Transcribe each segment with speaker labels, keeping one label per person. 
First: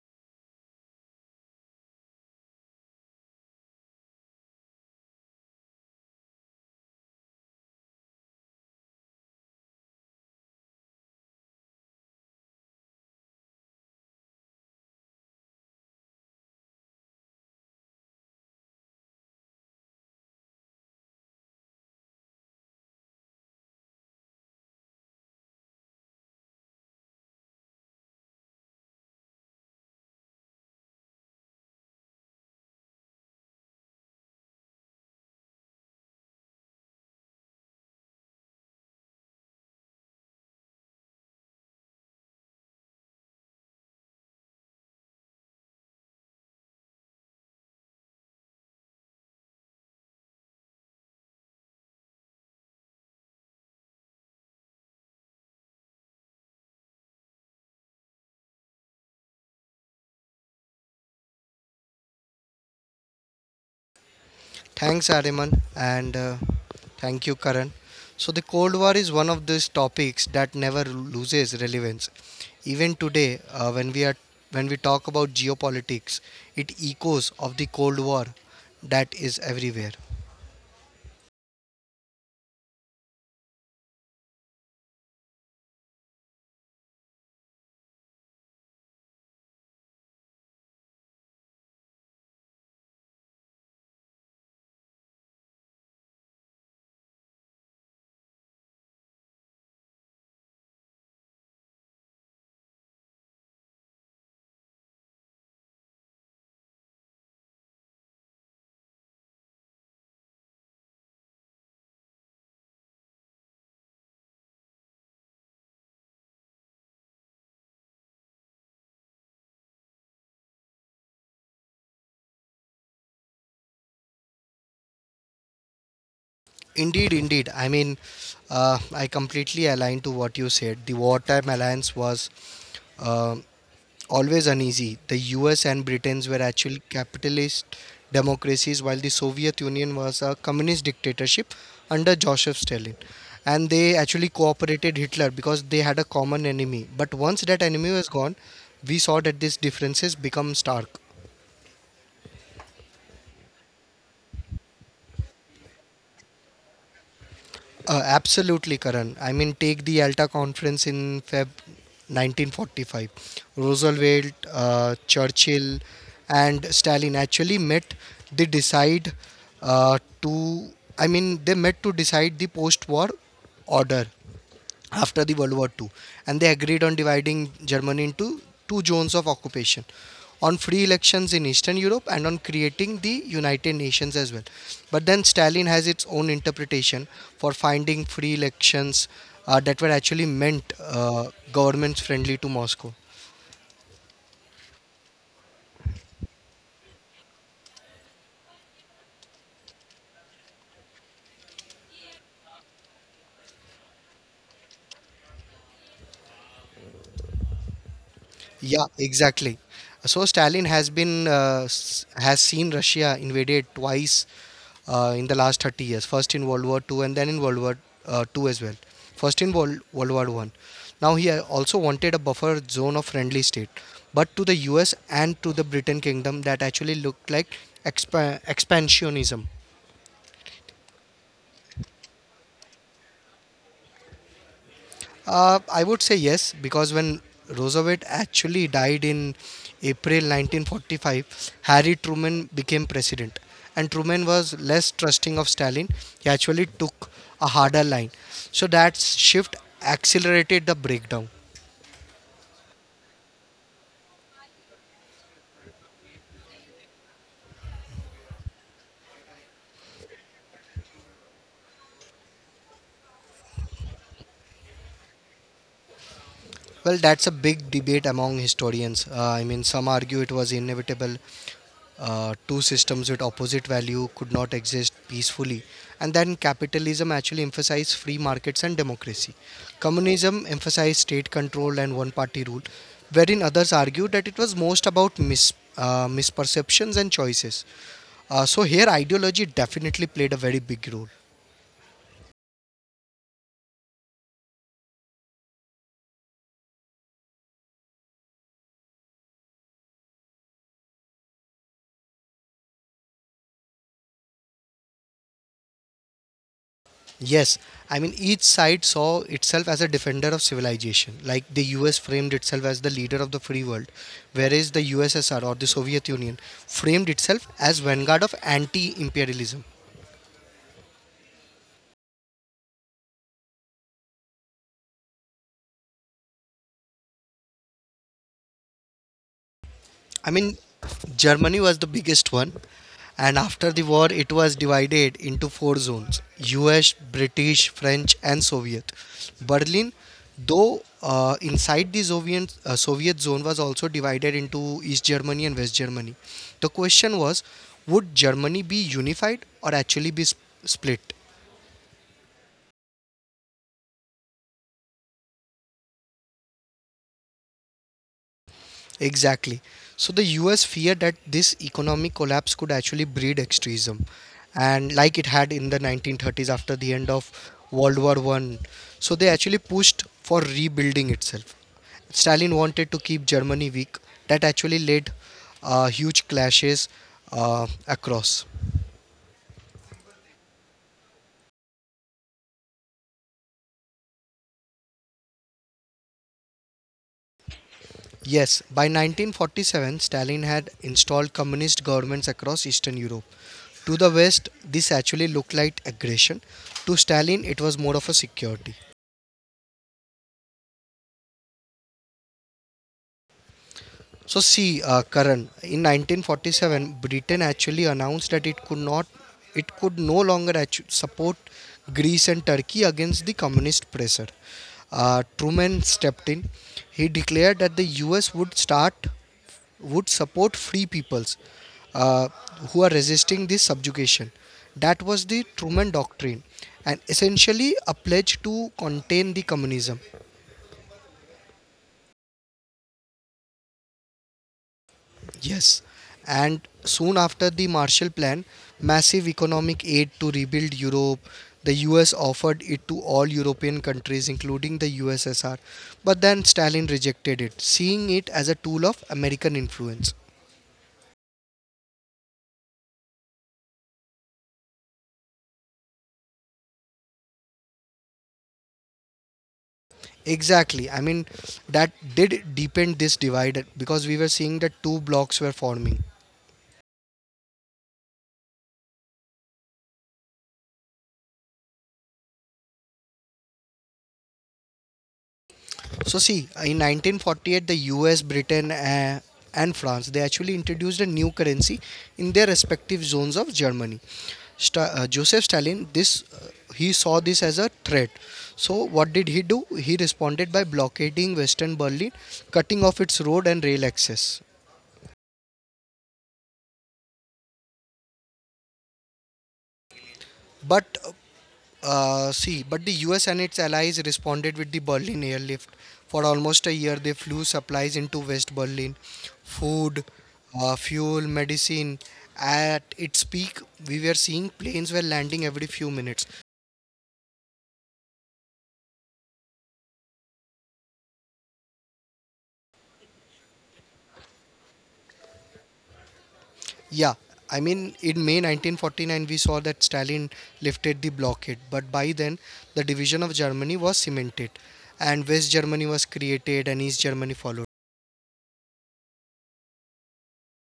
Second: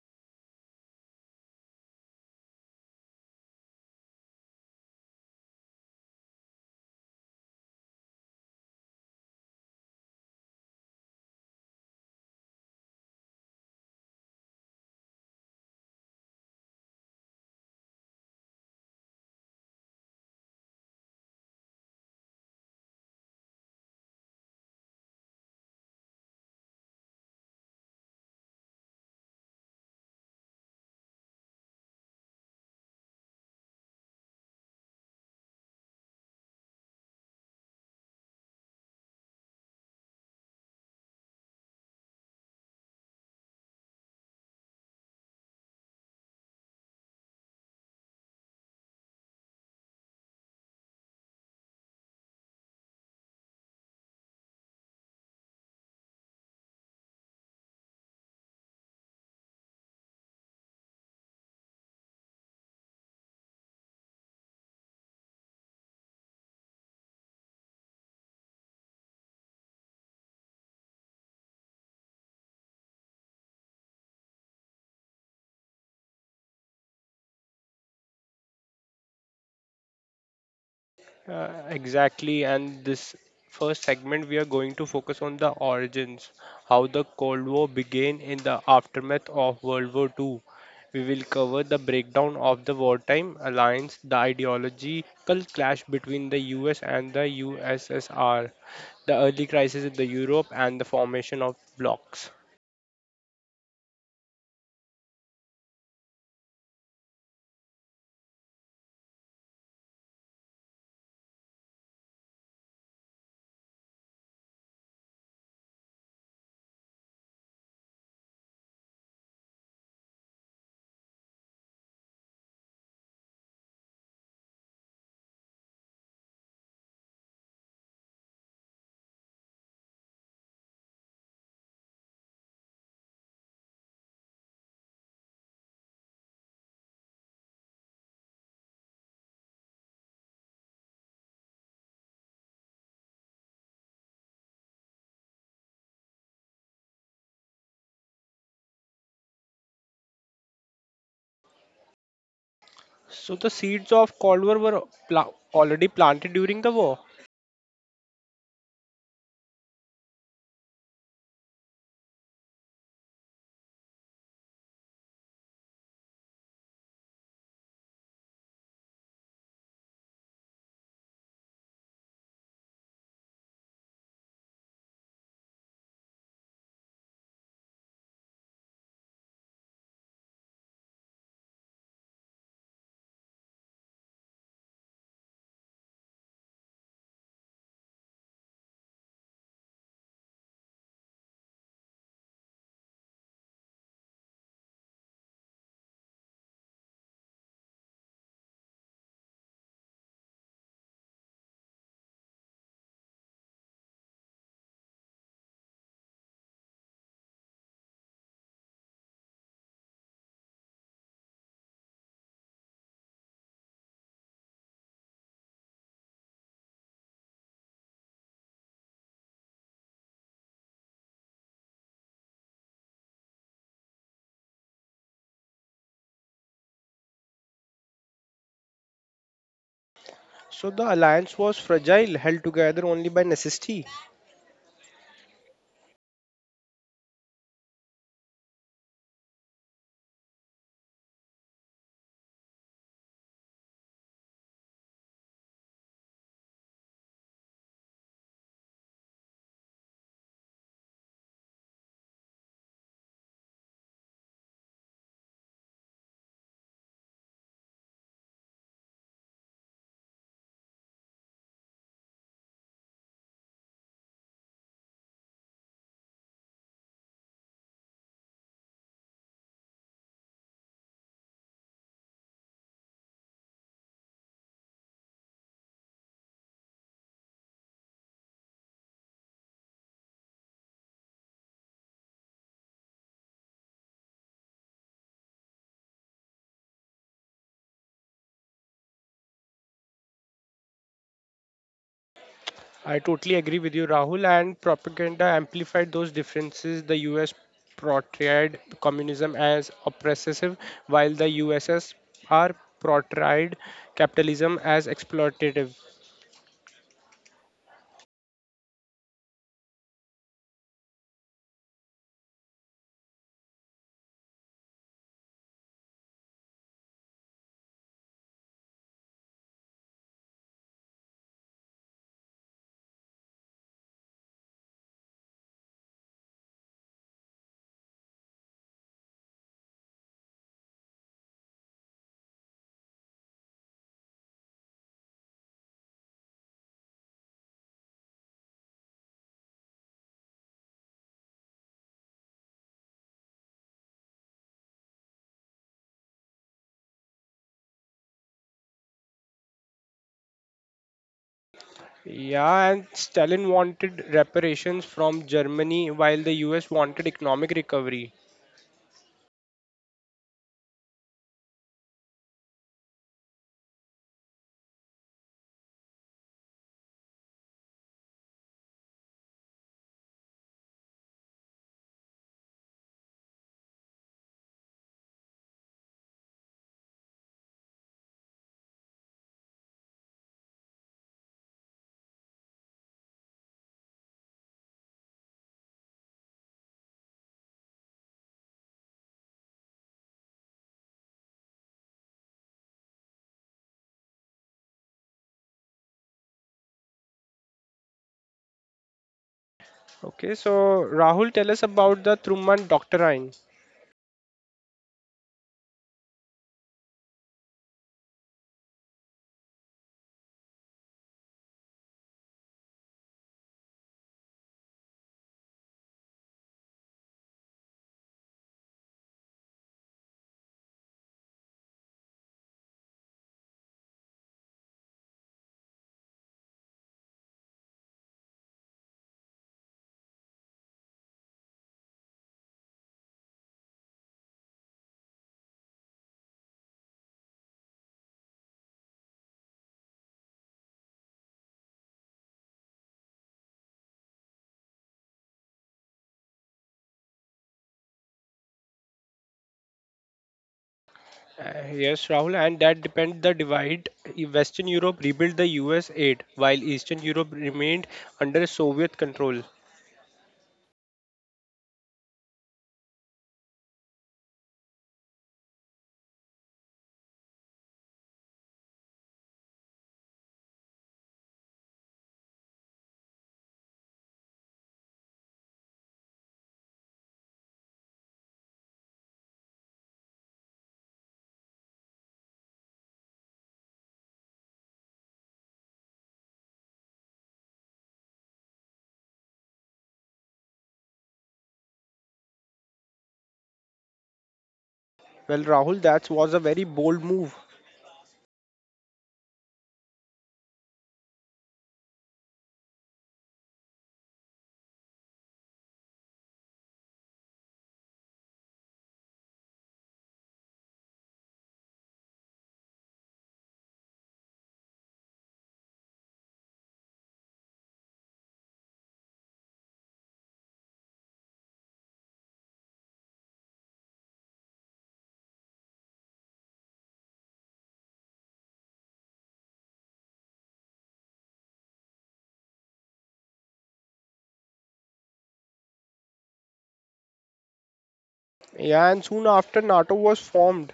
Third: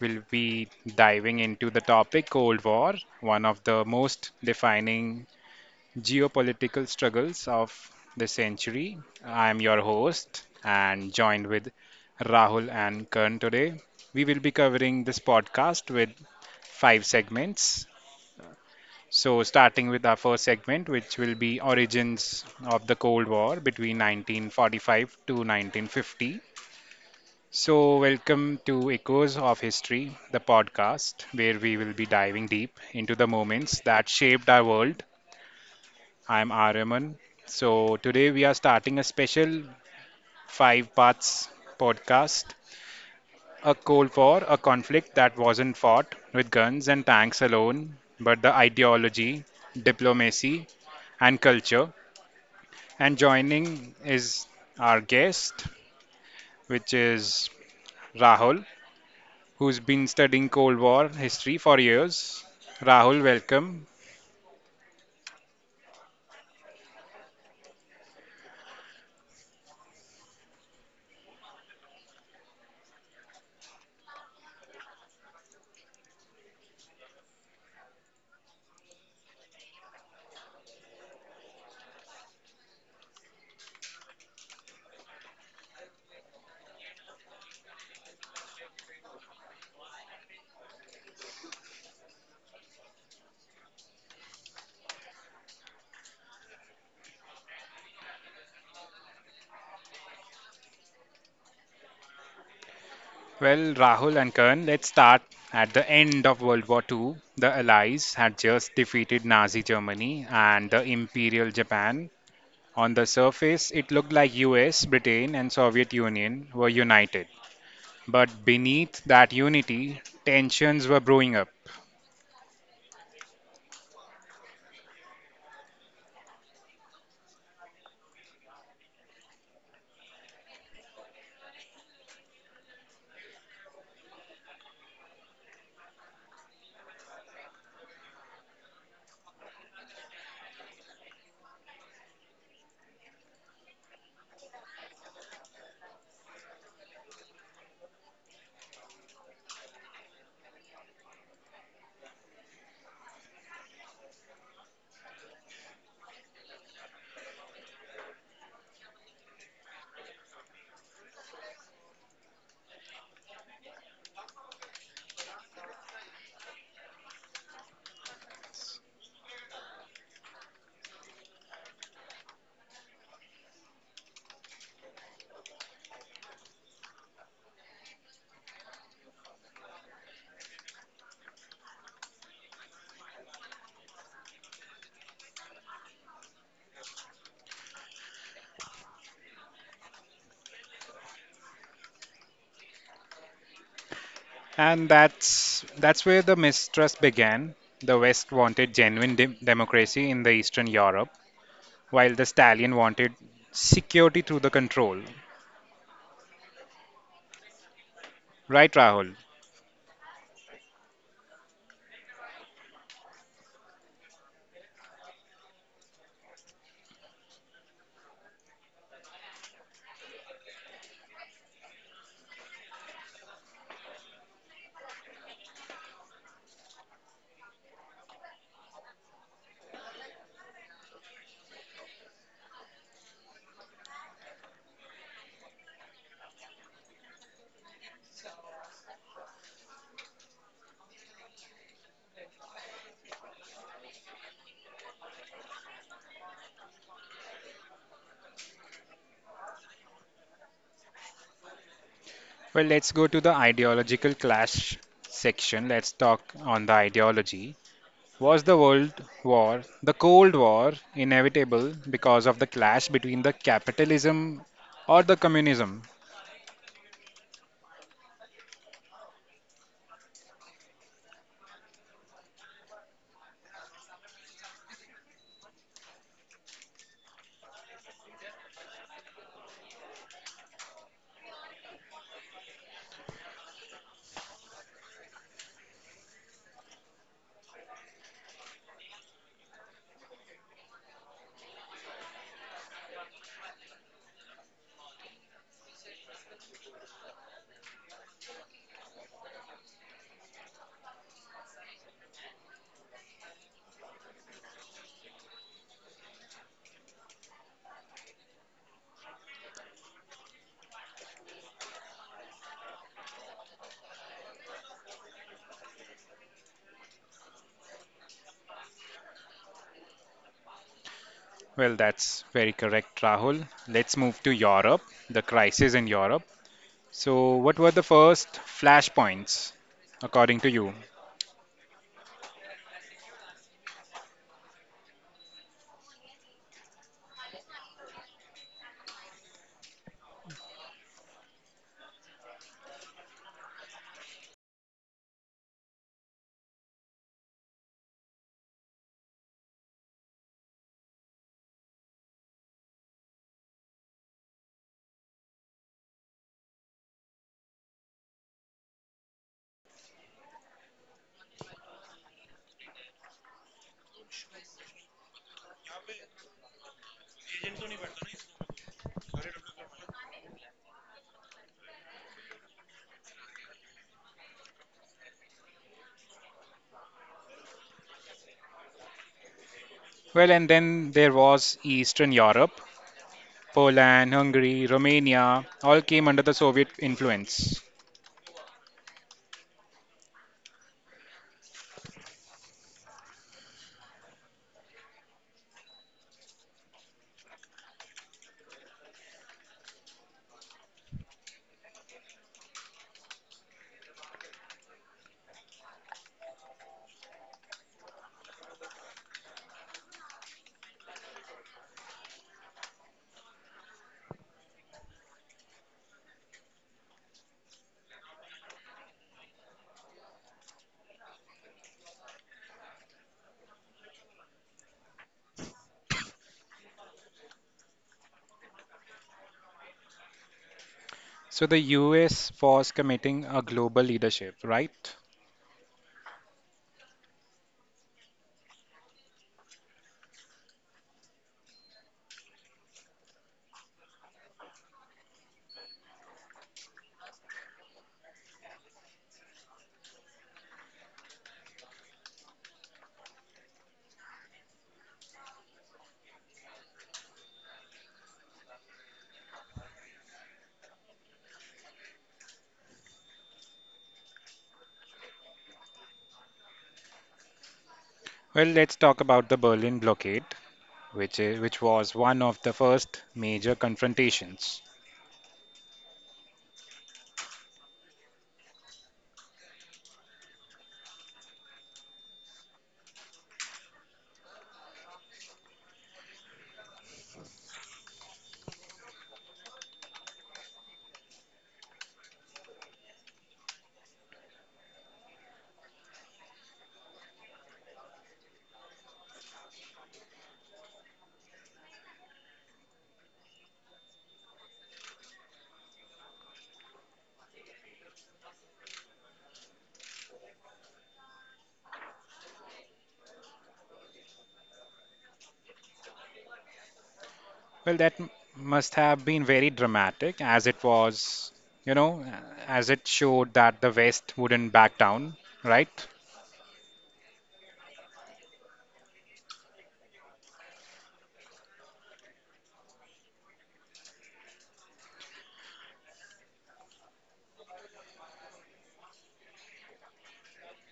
Speaker 1: will be diving into the topic Cold War, one of the most defining geopolitical struggles of the century. I'm your host and joined with Rahul and Kern today. We will be covering this podcast with five segments. So, starting with our first segment, which will be Origins of the Cold War between 1945 to 1950. So, welcome to Echoes of History, the podcast where we will be diving deep into the moments that shaped our world. I'm Araman. So, today we are starting a special five parts podcast a Cold War, a conflict that wasn't fought with guns and tanks alone, but the ideology, diplomacy, and culture. And joining is our guest, which is Rahul, who's been studying Cold War history for years. Rahul, welcome.
Speaker 2: Thanks, Ariman, and thank you, Karan. So, the Cold War is one of these topics that never loses relevance. Even today, when we talk about geopolitics, it echoes of the Cold War that is everywhere.
Speaker 3: Exactly, and this first segment we are going to focus on the origins, how the Cold War began in the aftermath of World War Two. We will cover the breakdown of the wartime alliance, the ideological clash between the US and the USSR, the early crisis in the Europe, and the formation of blocs.
Speaker 1: Well, Rahul and Karan, let's start at the end of World War II. The Allies had just defeated Nazi Germany and the Imperial Japan. On the surface, it looked like US, Britain, and Soviet Union were united. But beneath that unity, tensions were brewing up.
Speaker 2: Indeed, indeed. I completely align to what you said. The wartime alliance was. Um always uneasy. The US and Britain's were actual capitalist democracies, while the Soviet Union was a communist dictatorship under Joseph Stalin. And they actually cooperated Hitler because they had a common enemy. But once that enemy was gone, we saw that these differences become stark.
Speaker 3: So the seeds of Cold War were already planted during the war.
Speaker 2: Absolutely, Karan. I mean, take the Alta Conference in Feb 1945. Roosevelt, Churchill, and Stalin actually met. They decide to, I mean, they met to decide the post war order after the World War II, and they agreed on dividing Germany into two zones of occupation, on free elections in Eastern Europe, and on creating the United Nations as well. But then Stalin has its own interpretation for finding free elections, that were actually meant governments friendly to Moscow.
Speaker 1: And that's where the mistrust began. The West wanted genuine democracy in the Eastern Europe, while the stallion wanted security through the control. Right,
Speaker 2: Yeah,
Speaker 1: Rahul?
Speaker 2: exactly. So Stalin has has seen Russia invaded twice in the last 30 years. First in World War Two, and then in World War II as well. First in World War One. Now he also wanted a buffer zone of friendly state, but to the U.S. and to the Britain Kingdom that actually looked like expansionism.
Speaker 3: So the alliance was fragile, held together only by necessity.
Speaker 2: I would say yes, because when Roosevelt actually died in April 1945, Harry Truman became president. And Truman was less trusting of Stalin. He actually took a harder line. So that shift accelerated the breakdown.
Speaker 1: Well, let's go to the ideological clash section. Let's talk on the ideology. Was the the Cold War, inevitable because of the clash between the capitalism or the communism?
Speaker 2: Well, that's a big debate among historians. Some argue it was inevitable, two systems with opposite value could not exist peacefully, and then capitalism actually emphasized free markets and democracy, communism emphasized state control and one party rule, wherein others argued that it was most about misperceptions and choices. So here ideology definitely played a very big role.
Speaker 3: I totally agree with you, Rahul. And propaganda amplified those differences. The US portrayed communism as oppressive, while the USSR portrayed capitalism as exploitative.
Speaker 2: Yes, I mean, each side saw itself as a defender of civilization. Like the US framed itself as the leader of the free world, whereas the USSR or the Soviet Union framed itself as vanguard of anti imperialism.
Speaker 1: Well, that's very correct, Rahul. Let's move to Europe, the crisis in Europe. So, what were the first flashpoints
Speaker 2: I
Speaker 1: according to
Speaker 2: mean,
Speaker 1: you?
Speaker 2: Germany was the biggest one, and after the war, it was divided into four zones: US, British, French, and Soviet. Berlin, though inside the Soviet zone, was also divided into East Germany and West Germany. The question was, would Germany be unified or actually be split?
Speaker 3: Yeah, and Stalin wanted reparations from Germany, while the US wanted economic recovery.
Speaker 2: Exactly. So the US feared that this economic collapse could actually breed extremism, and like it had in the 1930s after the end of World War One. So they actually pushed for rebuilding itself. Stalin wanted to keep Germany weak. That actually led huge clashes across.
Speaker 1: Well, and then there was Eastern Europe, Poland, Hungary, Romania all came under the Soviet influence.
Speaker 2: Yes, by 1947, Stalin had installed communist governments across Eastern Europe. To the West, this actually looked like aggression. To Stalin, it was more of a security.
Speaker 3: Okay, so Rahul, tell us about the Truman Doctrine.
Speaker 2: So see, Karan, in 1947, Britain actually announced that it could no longer support Greece and Turkey against the communist pressure. Truman stepped in. He declared that the U.S. would start, would support free peoples uh, who are resisting this subjugation. That was the Truman Doctrine, and essentially a pledge to contain the communism.
Speaker 1: So the US was committing a global leadership, right?
Speaker 2: Yes, and soon after the Marshall Plan, massive economic aid to rebuild Europe, the US offered it to all European countries, including the USSR. But then Stalin rejected it, seeing it as a tool of American influence.
Speaker 3: Yes, Rahul, and that depend the divide. Western Europe rebuilt the US aid, while Eastern Europe remained under Soviet control.
Speaker 2: Exactly. I mean, that did deepen this divide because we were seeing that two blocks were forming.
Speaker 1: Well, let's talk about the Berlin blockade, which was one of the first major confrontations.
Speaker 2: So see, in 1948, the U.S., Britain, and France they actually introduced a new currency in their respective zones of Germany. Joseph Stalin, this he saw this as a threat. So what did he do? He responded by blockading Western Berlin, cutting off its road and rail access.
Speaker 3: Well, Rahul, that was a very bold move.
Speaker 2: But but the US and its allies responded with the Berlin airlift. For almost a year, they flew supplies into West Berlin: food, fuel, medicine. At its peak, we were seeing planes were landing every few minutes.
Speaker 1: Well, that must have been very dramatic as it was, you know, as it showed that the West wouldn't back down, right?
Speaker 2: Yeah, I mean, in May 1949, we saw that Stalin lifted the blockade, but by then, the division of Germany was cemented, and West Germany was created, and East Germany followed.
Speaker 3: Yeah, and soon after NATO was formed.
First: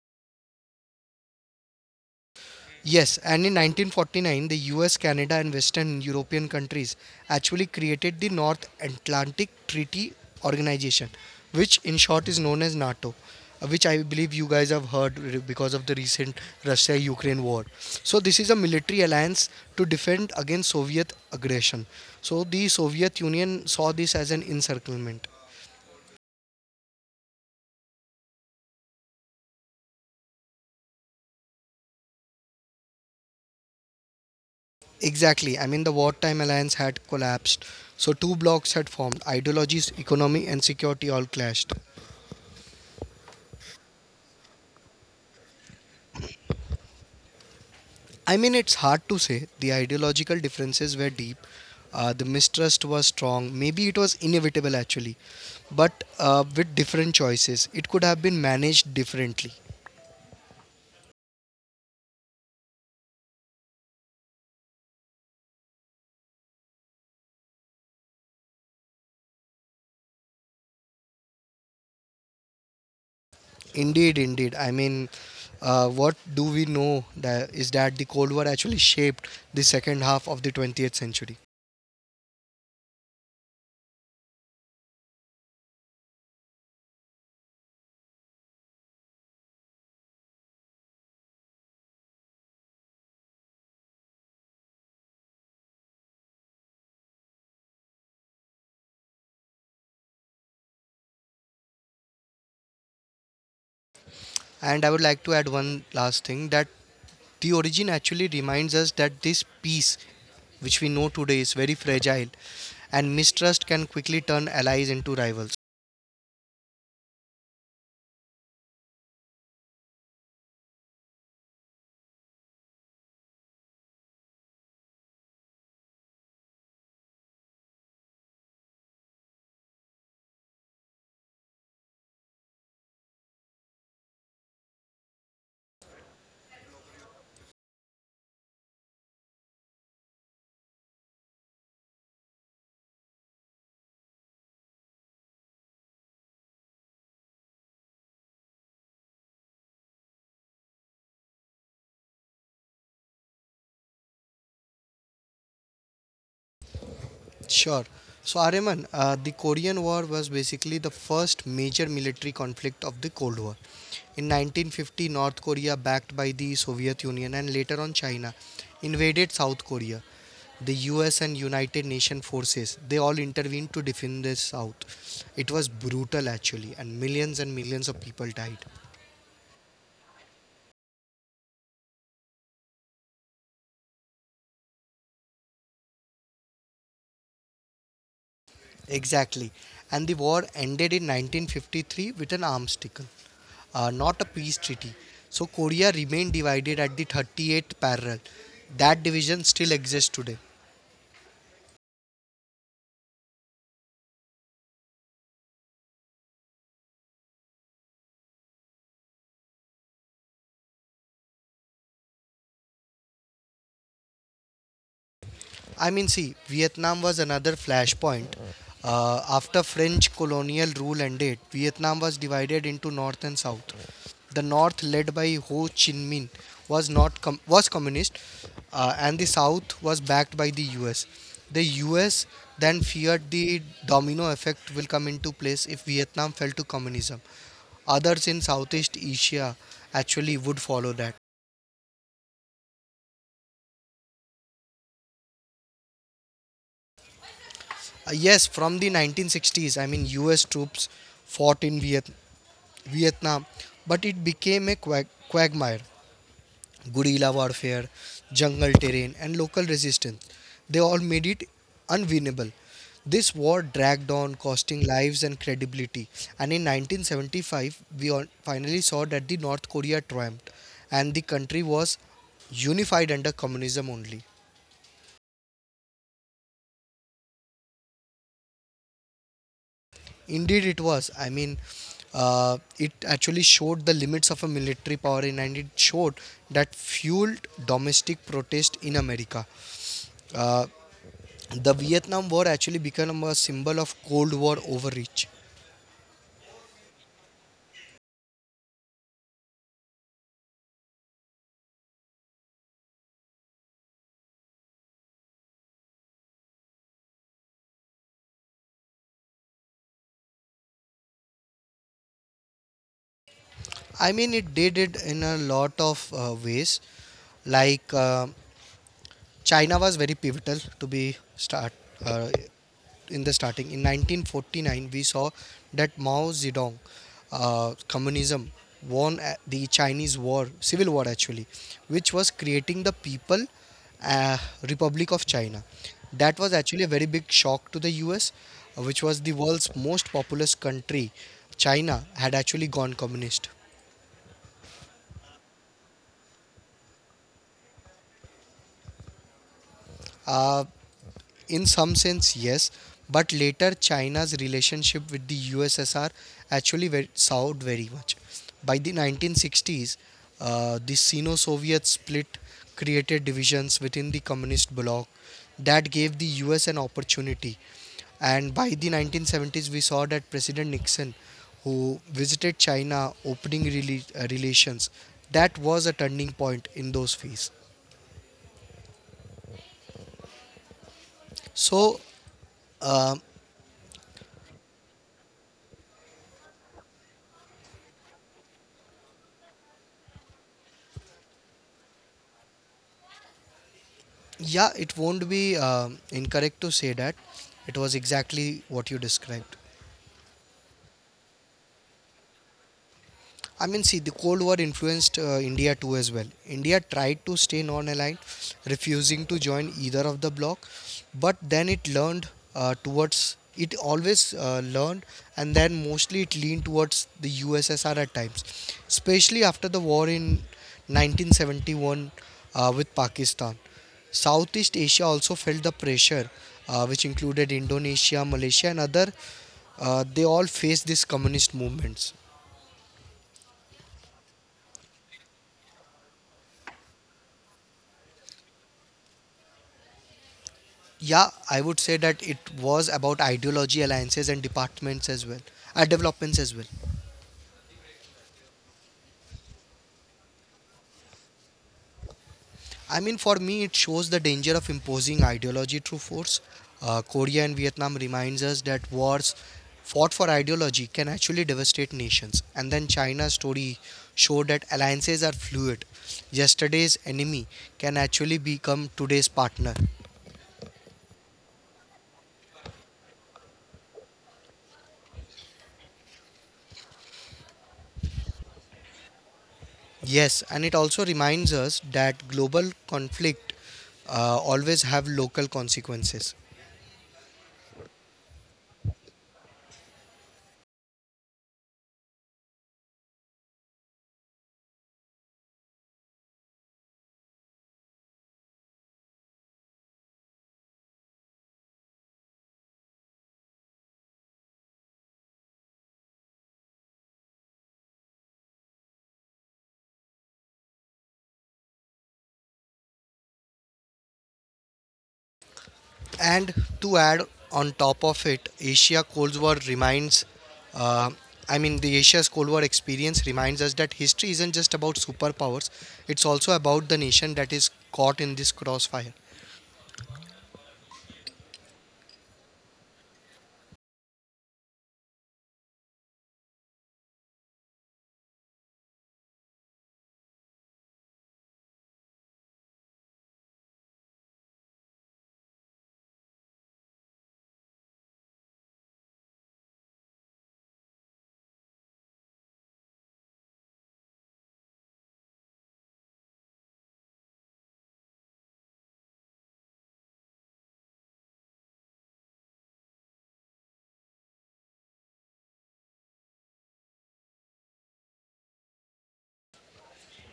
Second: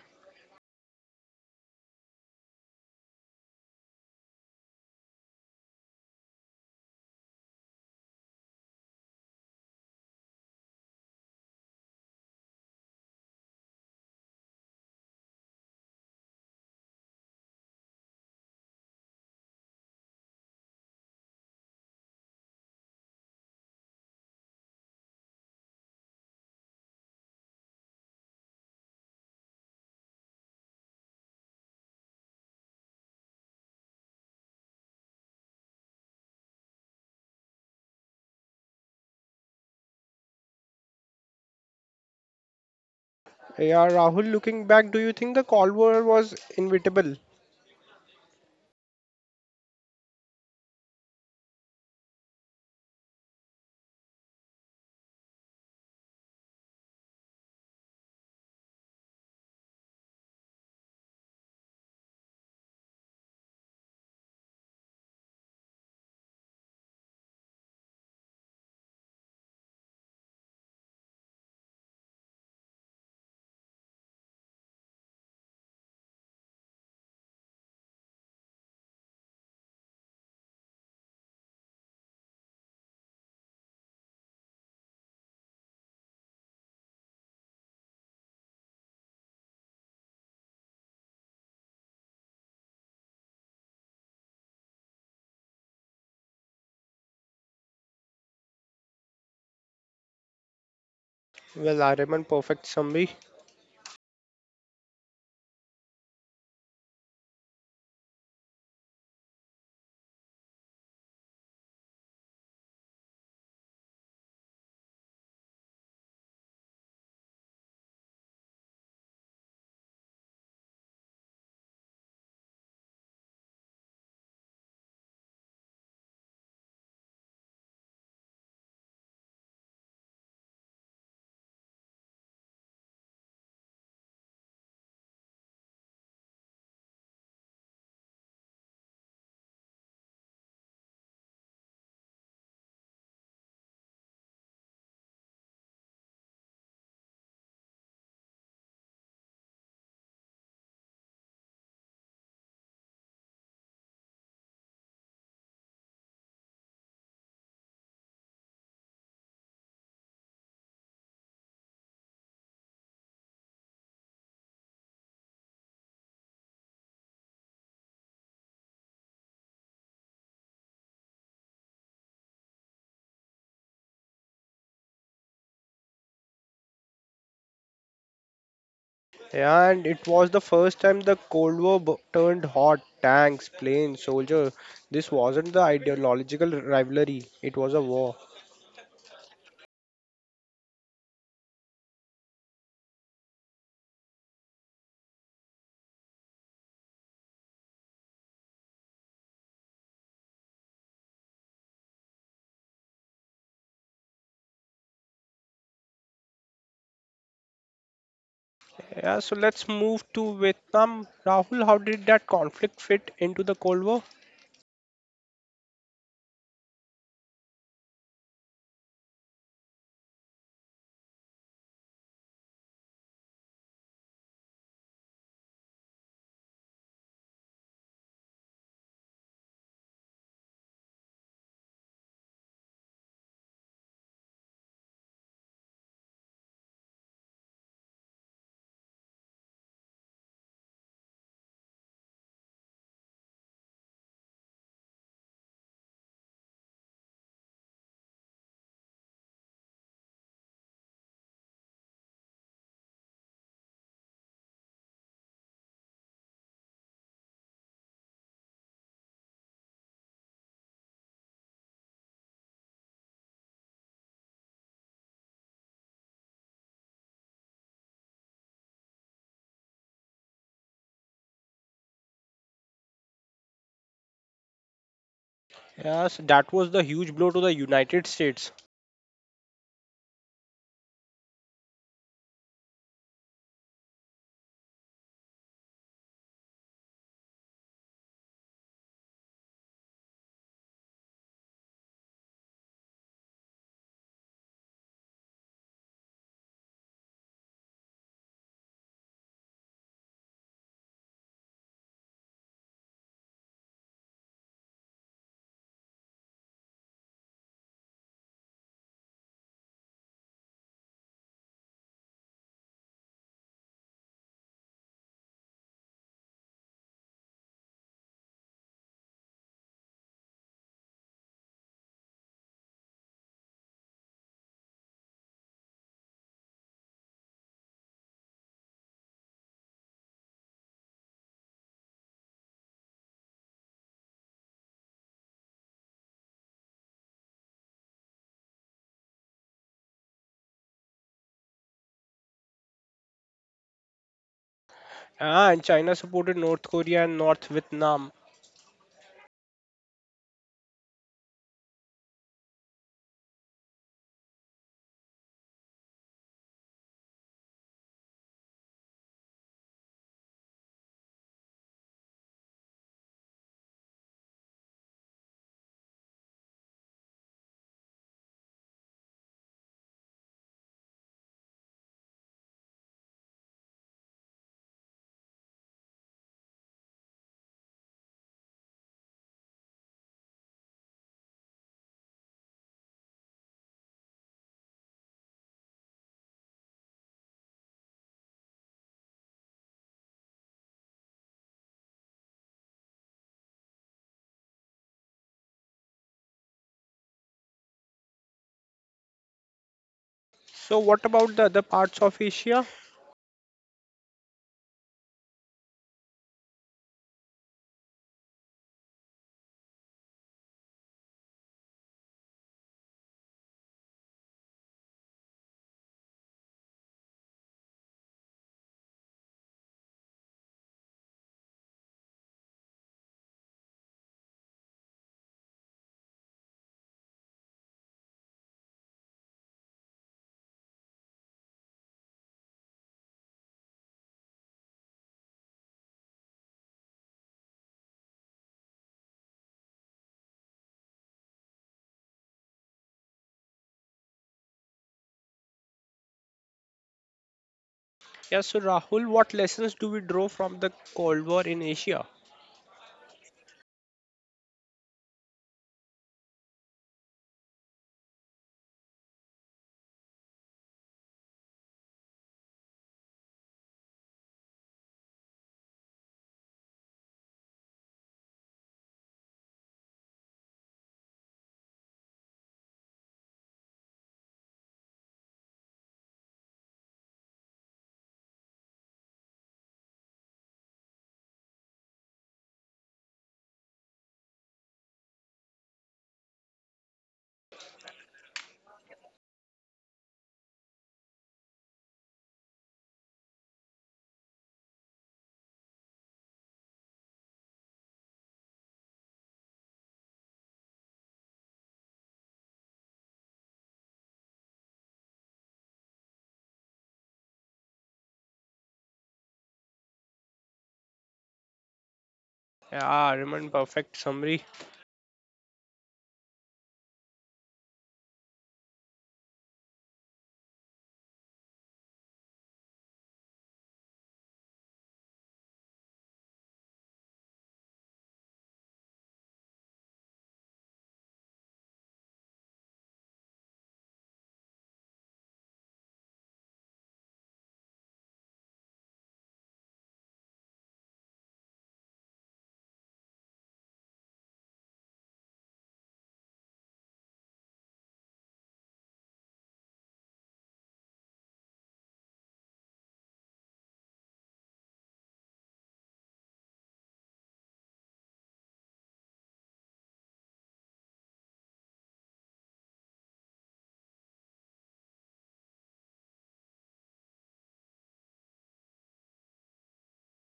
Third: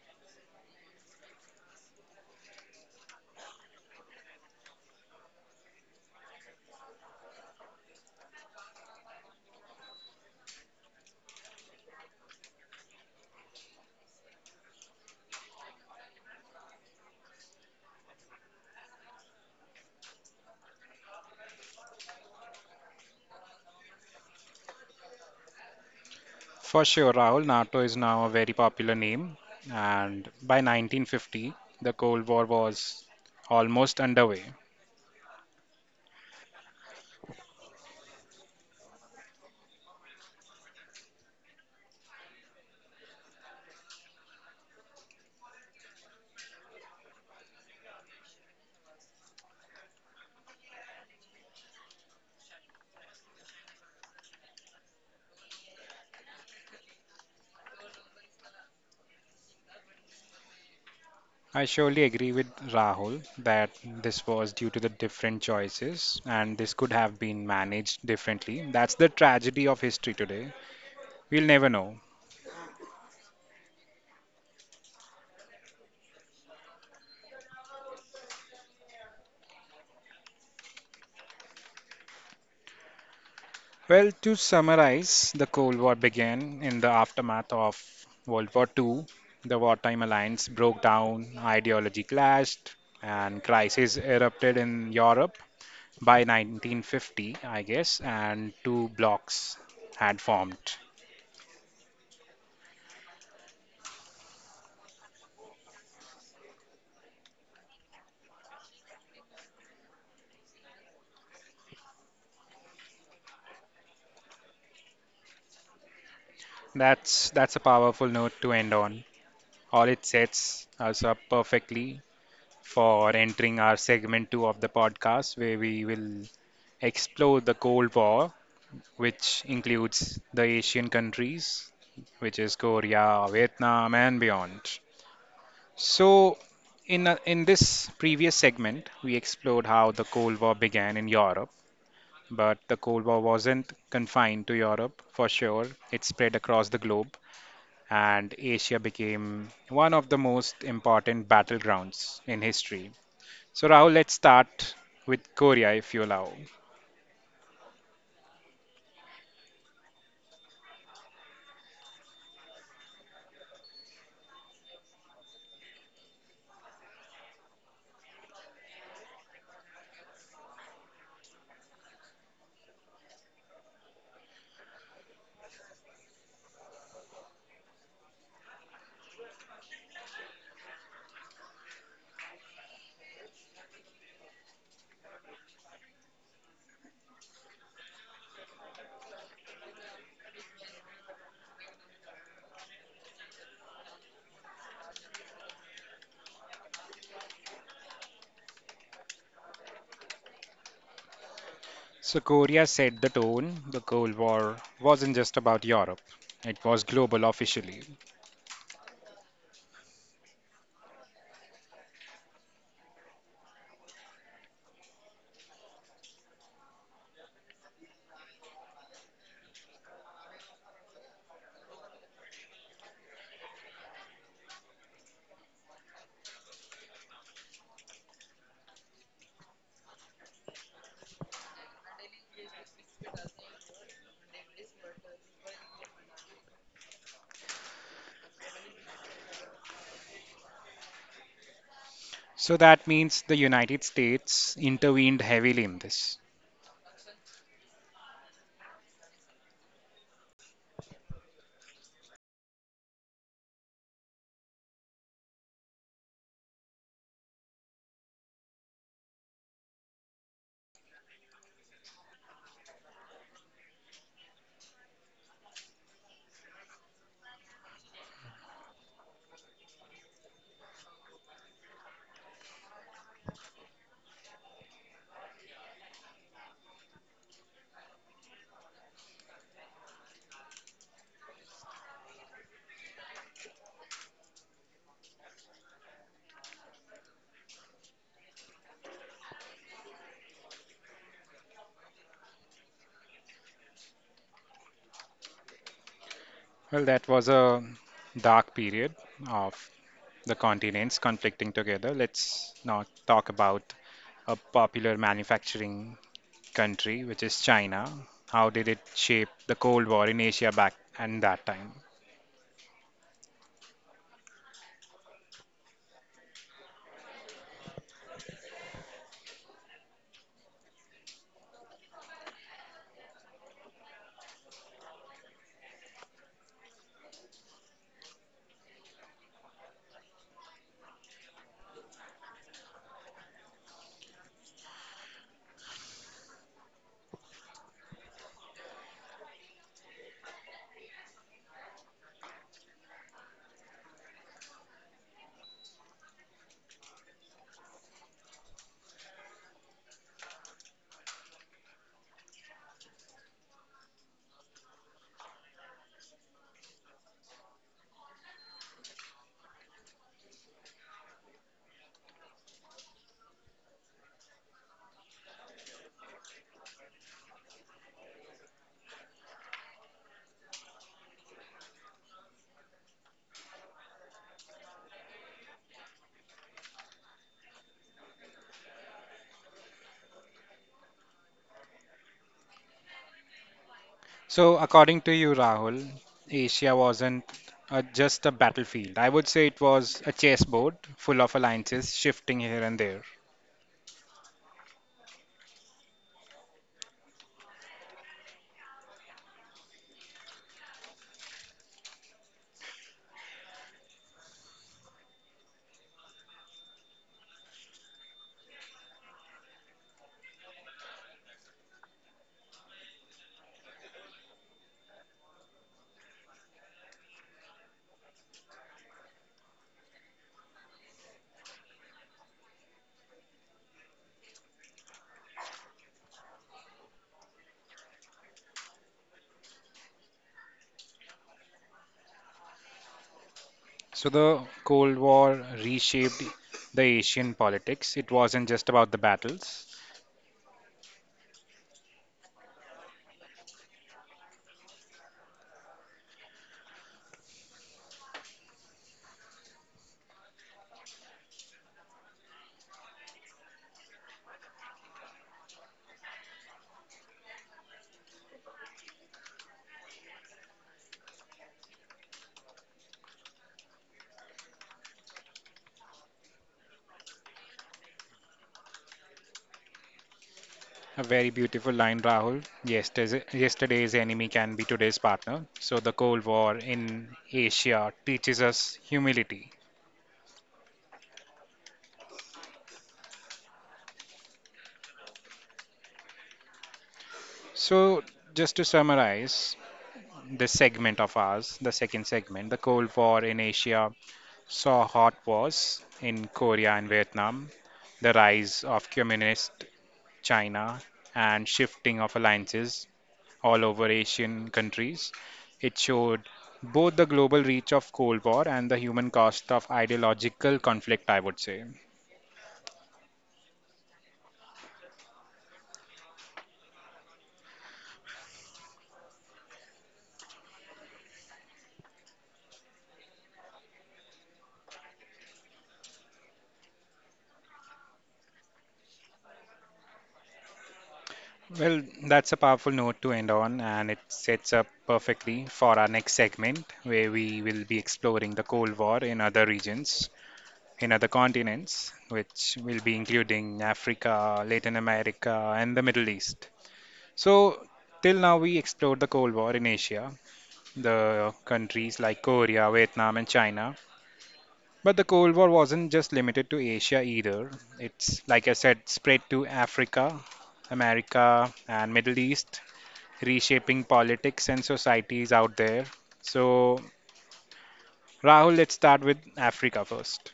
Speaker 2: Yes, and in 1949, the US, Canada, and Western European countries actually created the North Atlantic Treaty Organization, which in short is known as NATO, which I believe you guys have heard because of the recent Russia Ukraine war. So, this is a military alliance to defend against Soviet aggression. So, the Soviet Union saw this as an encirclement.
Speaker 1: For sure, Rahul, NATO is now a very popular name, and by 1950, the Cold War was almost underway.
Speaker 2: Exactly. I mean, the wartime alliance had collapsed. So, two blocs had formed. Ideologies, economy, and security all clashed.
Speaker 3: Yeah, Rahul, looking back, do you think the Cold War was inevitable?
Speaker 2: I mean, it's hard to say. The ideological differences were deep. The mistrust was strong. Maybe it was inevitable actually. But with different choices, it could have been managed differently.
Speaker 1: I surely agree with Rahul that this was due to the different choices and this could have been managed differently. That's the tragedy of history today. We'll never know.
Speaker 2: Indeed, indeed. What do we know that is that the Cold War actually shaped the second half of the 20th century.
Speaker 1: Well, to summarize, the Cold War began in the aftermath of World War II. The wartime alliance broke down, ideology clashed, and crises erupted in Europe by 1950, I guess, and two blocks had formed.
Speaker 3: Well, Ariman, perfect summary.
Speaker 2: And I would like to add one last thing, that the origin actually reminds us that this peace, which we know today, is very fragile, and mistrust can quickly turn allies into rivals.
Speaker 1: That's a powerful note to end on. All it sets us up perfectly for entering our segment two of the podcast, where we will explore the Cold War, which includes the Asian countries, which is Korea, Vietnam, and beyond. So, in this previous segment, we explored how the Cold War began in Europe. But the Cold War wasn't confined to Europe for sure, it spread across the globe, and Asia became one of the most important battlegrounds in history. So, Rahul, let's start with Korea if you allow.
Speaker 2: Sure. So, Ariman, the Korean War was basically the first major military conflict of the Cold War. In 1950, North Korea, backed by the Soviet Union and later on China, invaded South Korea. The US and United Nations forces, they all intervened to defend the South. It was brutal actually, and millions of people died.
Speaker 3: Yeah, and it was the first time the Cold War turned hot. Tanks, planes, soldier. This wasn't the ideological rivalry. It was a war.
Speaker 2: Exactly. And the war ended in 1953 with an arms deal, not a peace treaty. So Korea remained divided at the 38th parallel. That division still exists today.
Speaker 1: So, Korea set the tone. The Cold War wasn't just about Europe, it was global officially.
Speaker 3: Yeah, so let's move to Vietnam. Rahul, how did that conflict fit into the Cold War?
Speaker 2: I mean, see, Vietnam was another flashpoint. After French colonial rule ended, Vietnam was divided into North and South. The North, led by Ho Chi Minh, was not com- was communist, and the South was backed by the U.S. The U.S. then feared the domino effect will come into place if Vietnam fell to communism, others in Southeast Asia actually would follow that.
Speaker 1: So, that means the United States intervened heavily in this.
Speaker 2: Yes, from the 1960s, I mean, US troops fought in Vietnam, but it became a quagmire. Guerrilla warfare, jungle terrain, and local resistance, they all made it unwinnable. This war dragged on, costing lives and credibility. And in 1975, we all finally saw that the North Korea triumphed, and the country was unified under communism only.
Speaker 3: Yes, that was the huge blow to the United States.
Speaker 2: Indeed, it was. It actually showed the limits of a military power, and it showed that fueled domestic protest in America. Uh, the Vietnam War actually became a symbol of Cold War overreach.
Speaker 1: Well, that was a dark period of the continents conflicting together. Let's not talk about a popular manufacturing country, which is China. How did it shape the Cold War in Asia back and that time?
Speaker 2: I mean, it did it in a lot of ways. Like uh, China was very pivotal to be uh, starting. In 1949, we saw that Mao Zedong, communism, won the civil war actually, which was creating the People uh, Republic of China. That was actually a very big shock to the US, which was the world's most populous country. China had actually gone communist.
Speaker 3: Ah, and China supported North Korea and North Vietnam.
Speaker 2: Uh, In some sense, yes, but later China's relationship with the USSR actually went soured very much. By the 1960s, the Sino Soviet split created divisions within the communist bloc that gave the US an opportunity. And by the 1970s, we saw that President Nixon, who visited China, opening relations, that was a turning point in those phases. So, uh,
Speaker 1: So, according to you, Rahul, Asia wasn't just a battlefield. I would say it was a chessboard full of alliances shifting here and there.
Speaker 2: Yeah, it won't be incorrect to say that it was exactly what you described.
Speaker 3: So, what about the other parts of Asia?
Speaker 2: I mean, see, the Cold War influenced India too as well. India tried to stay non aligned, refusing to join either of the bloc, but then it learned towards it always learned and then mostly it leaned towards the USSR at times, especially after the war in 1971 with Pakistan. Southeast Asia also felt the pressure, which included Indonesia, Malaysia, and other. They all faced these communist movements.
Speaker 1: So, the Cold War reshaped the Asian politics. It wasn't just about the battles.
Speaker 2: Yeah, I would say that it was about ideology, alliances, and developments as well.
Speaker 3: Yeah, so Rahul, what lessons do we draw from the Cold War in Asia?
Speaker 2: I mean, for me, it shows the danger of imposing ideology through force. Korea and Vietnam reminds us that wars fought for ideology can actually devastate nations. And then China's story showed that alliances are fluid. Yesterday's enemy can actually become today's partner.
Speaker 1: A very beautiful line, Rahul. Yesterday's enemy can be today's partner. So, the Cold War in Asia teaches us humility.
Speaker 2: Yes, and it also reminds us that global conflict always have local consequences.
Speaker 1: So, just to summarize this segment of ours, the second segment, the Cold War in Asia saw hot wars in Korea and Vietnam, the rise of communist China, and shifting of alliances all over Asian countries. It showed both the global reach of Cold War and the human cost of ideological conflict, I would say.
Speaker 3: Yeah, Raymond, perfect summary.
Speaker 2: And to add on top of it, Asia Cold War reminds, uh, the Asia's Cold War experience reminds us that history isn't just about superpowers, it's also about the nation that is caught in this crossfire.
Speaker 1: Well, that's a powerful note to end on, and it sets up perfectly for our next segment where we will be exploring the Cold War in other regions, in other continents, which will be including Africa, Latin America, and the Middle East. So, till now, we explored the Cold War in Asia, the countries like Korea, Vietnam, and China. But the Cold War wasn't just limited to Asia either. It's, like I said, spread to Africa, America, and Middle East, reshaping politics and societies out there. So, Rahul, let's start with Africa first.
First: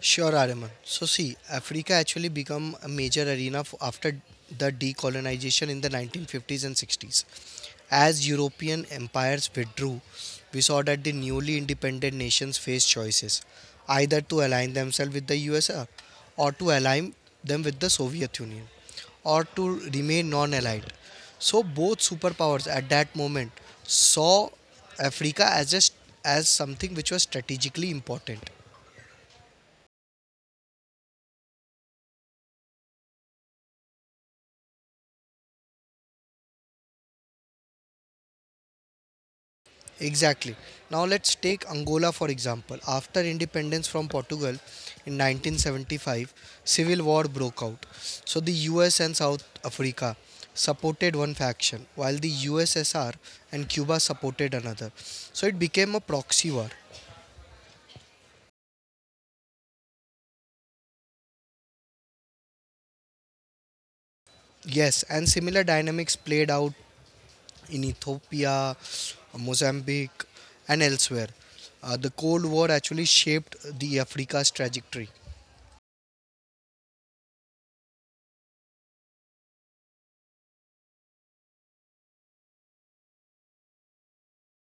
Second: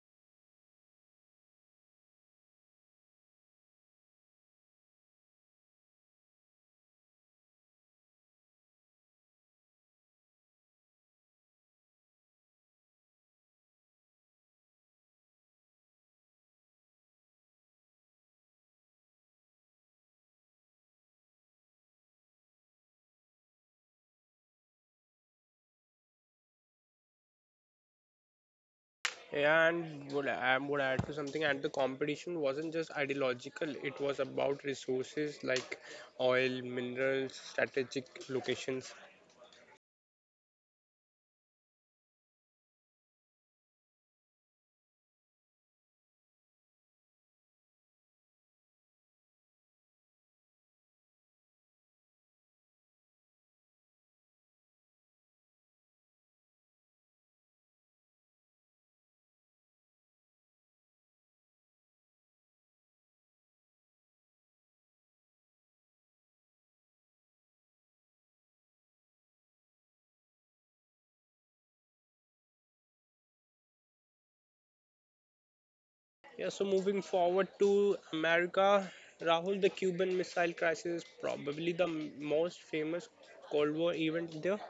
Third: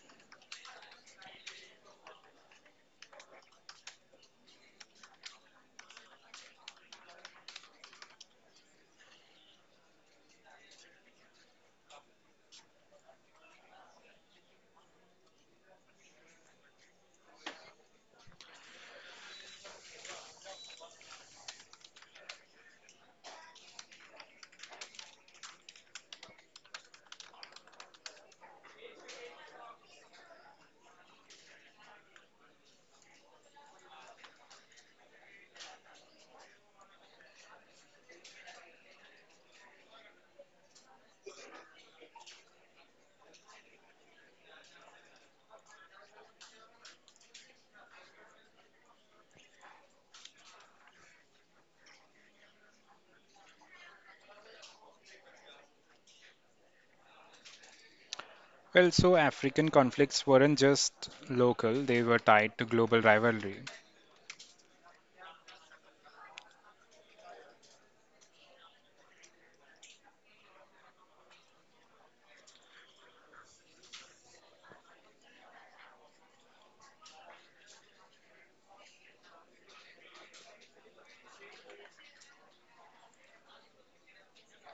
Speaker 2: Sure, Ariman. So, see, Africa actually become a major arena after the decolonization in the 1950s and 60s. As European empires withdrew, we saw that the newly independent nations faced choices either to align themselves with the USSR or to align them with the Soviet Union or to remain non allied. So, both superpowers at that moment saw Africa as, just, as something which was strategically important.
Speaker 3: Yeah, and would I would add to something. And the competition wasn't just ideological; it was about resources like oil, minerals, strategic locations.
Speaker 2: Exactly. Now let's take Angola for example. After independence from Portugal in 1975, civil war broke out. So the US and South Africa supported one faction while the USSR and Cuba supported another. So it became a proxy war.
Speaker 1: Well, so African conflicts weren't just local, they were tied to global rivalry.
Speaker 2: Yes, and similar dynamics played out in Ethiopia, Mozambique, and elsewhere. The Cold War actually shaped the Africa's trajectory.
Speaker 3: Yeah, so moving forward to America, Rahul, the Cuban Missile Crisis is probably the most famous Cold War event there.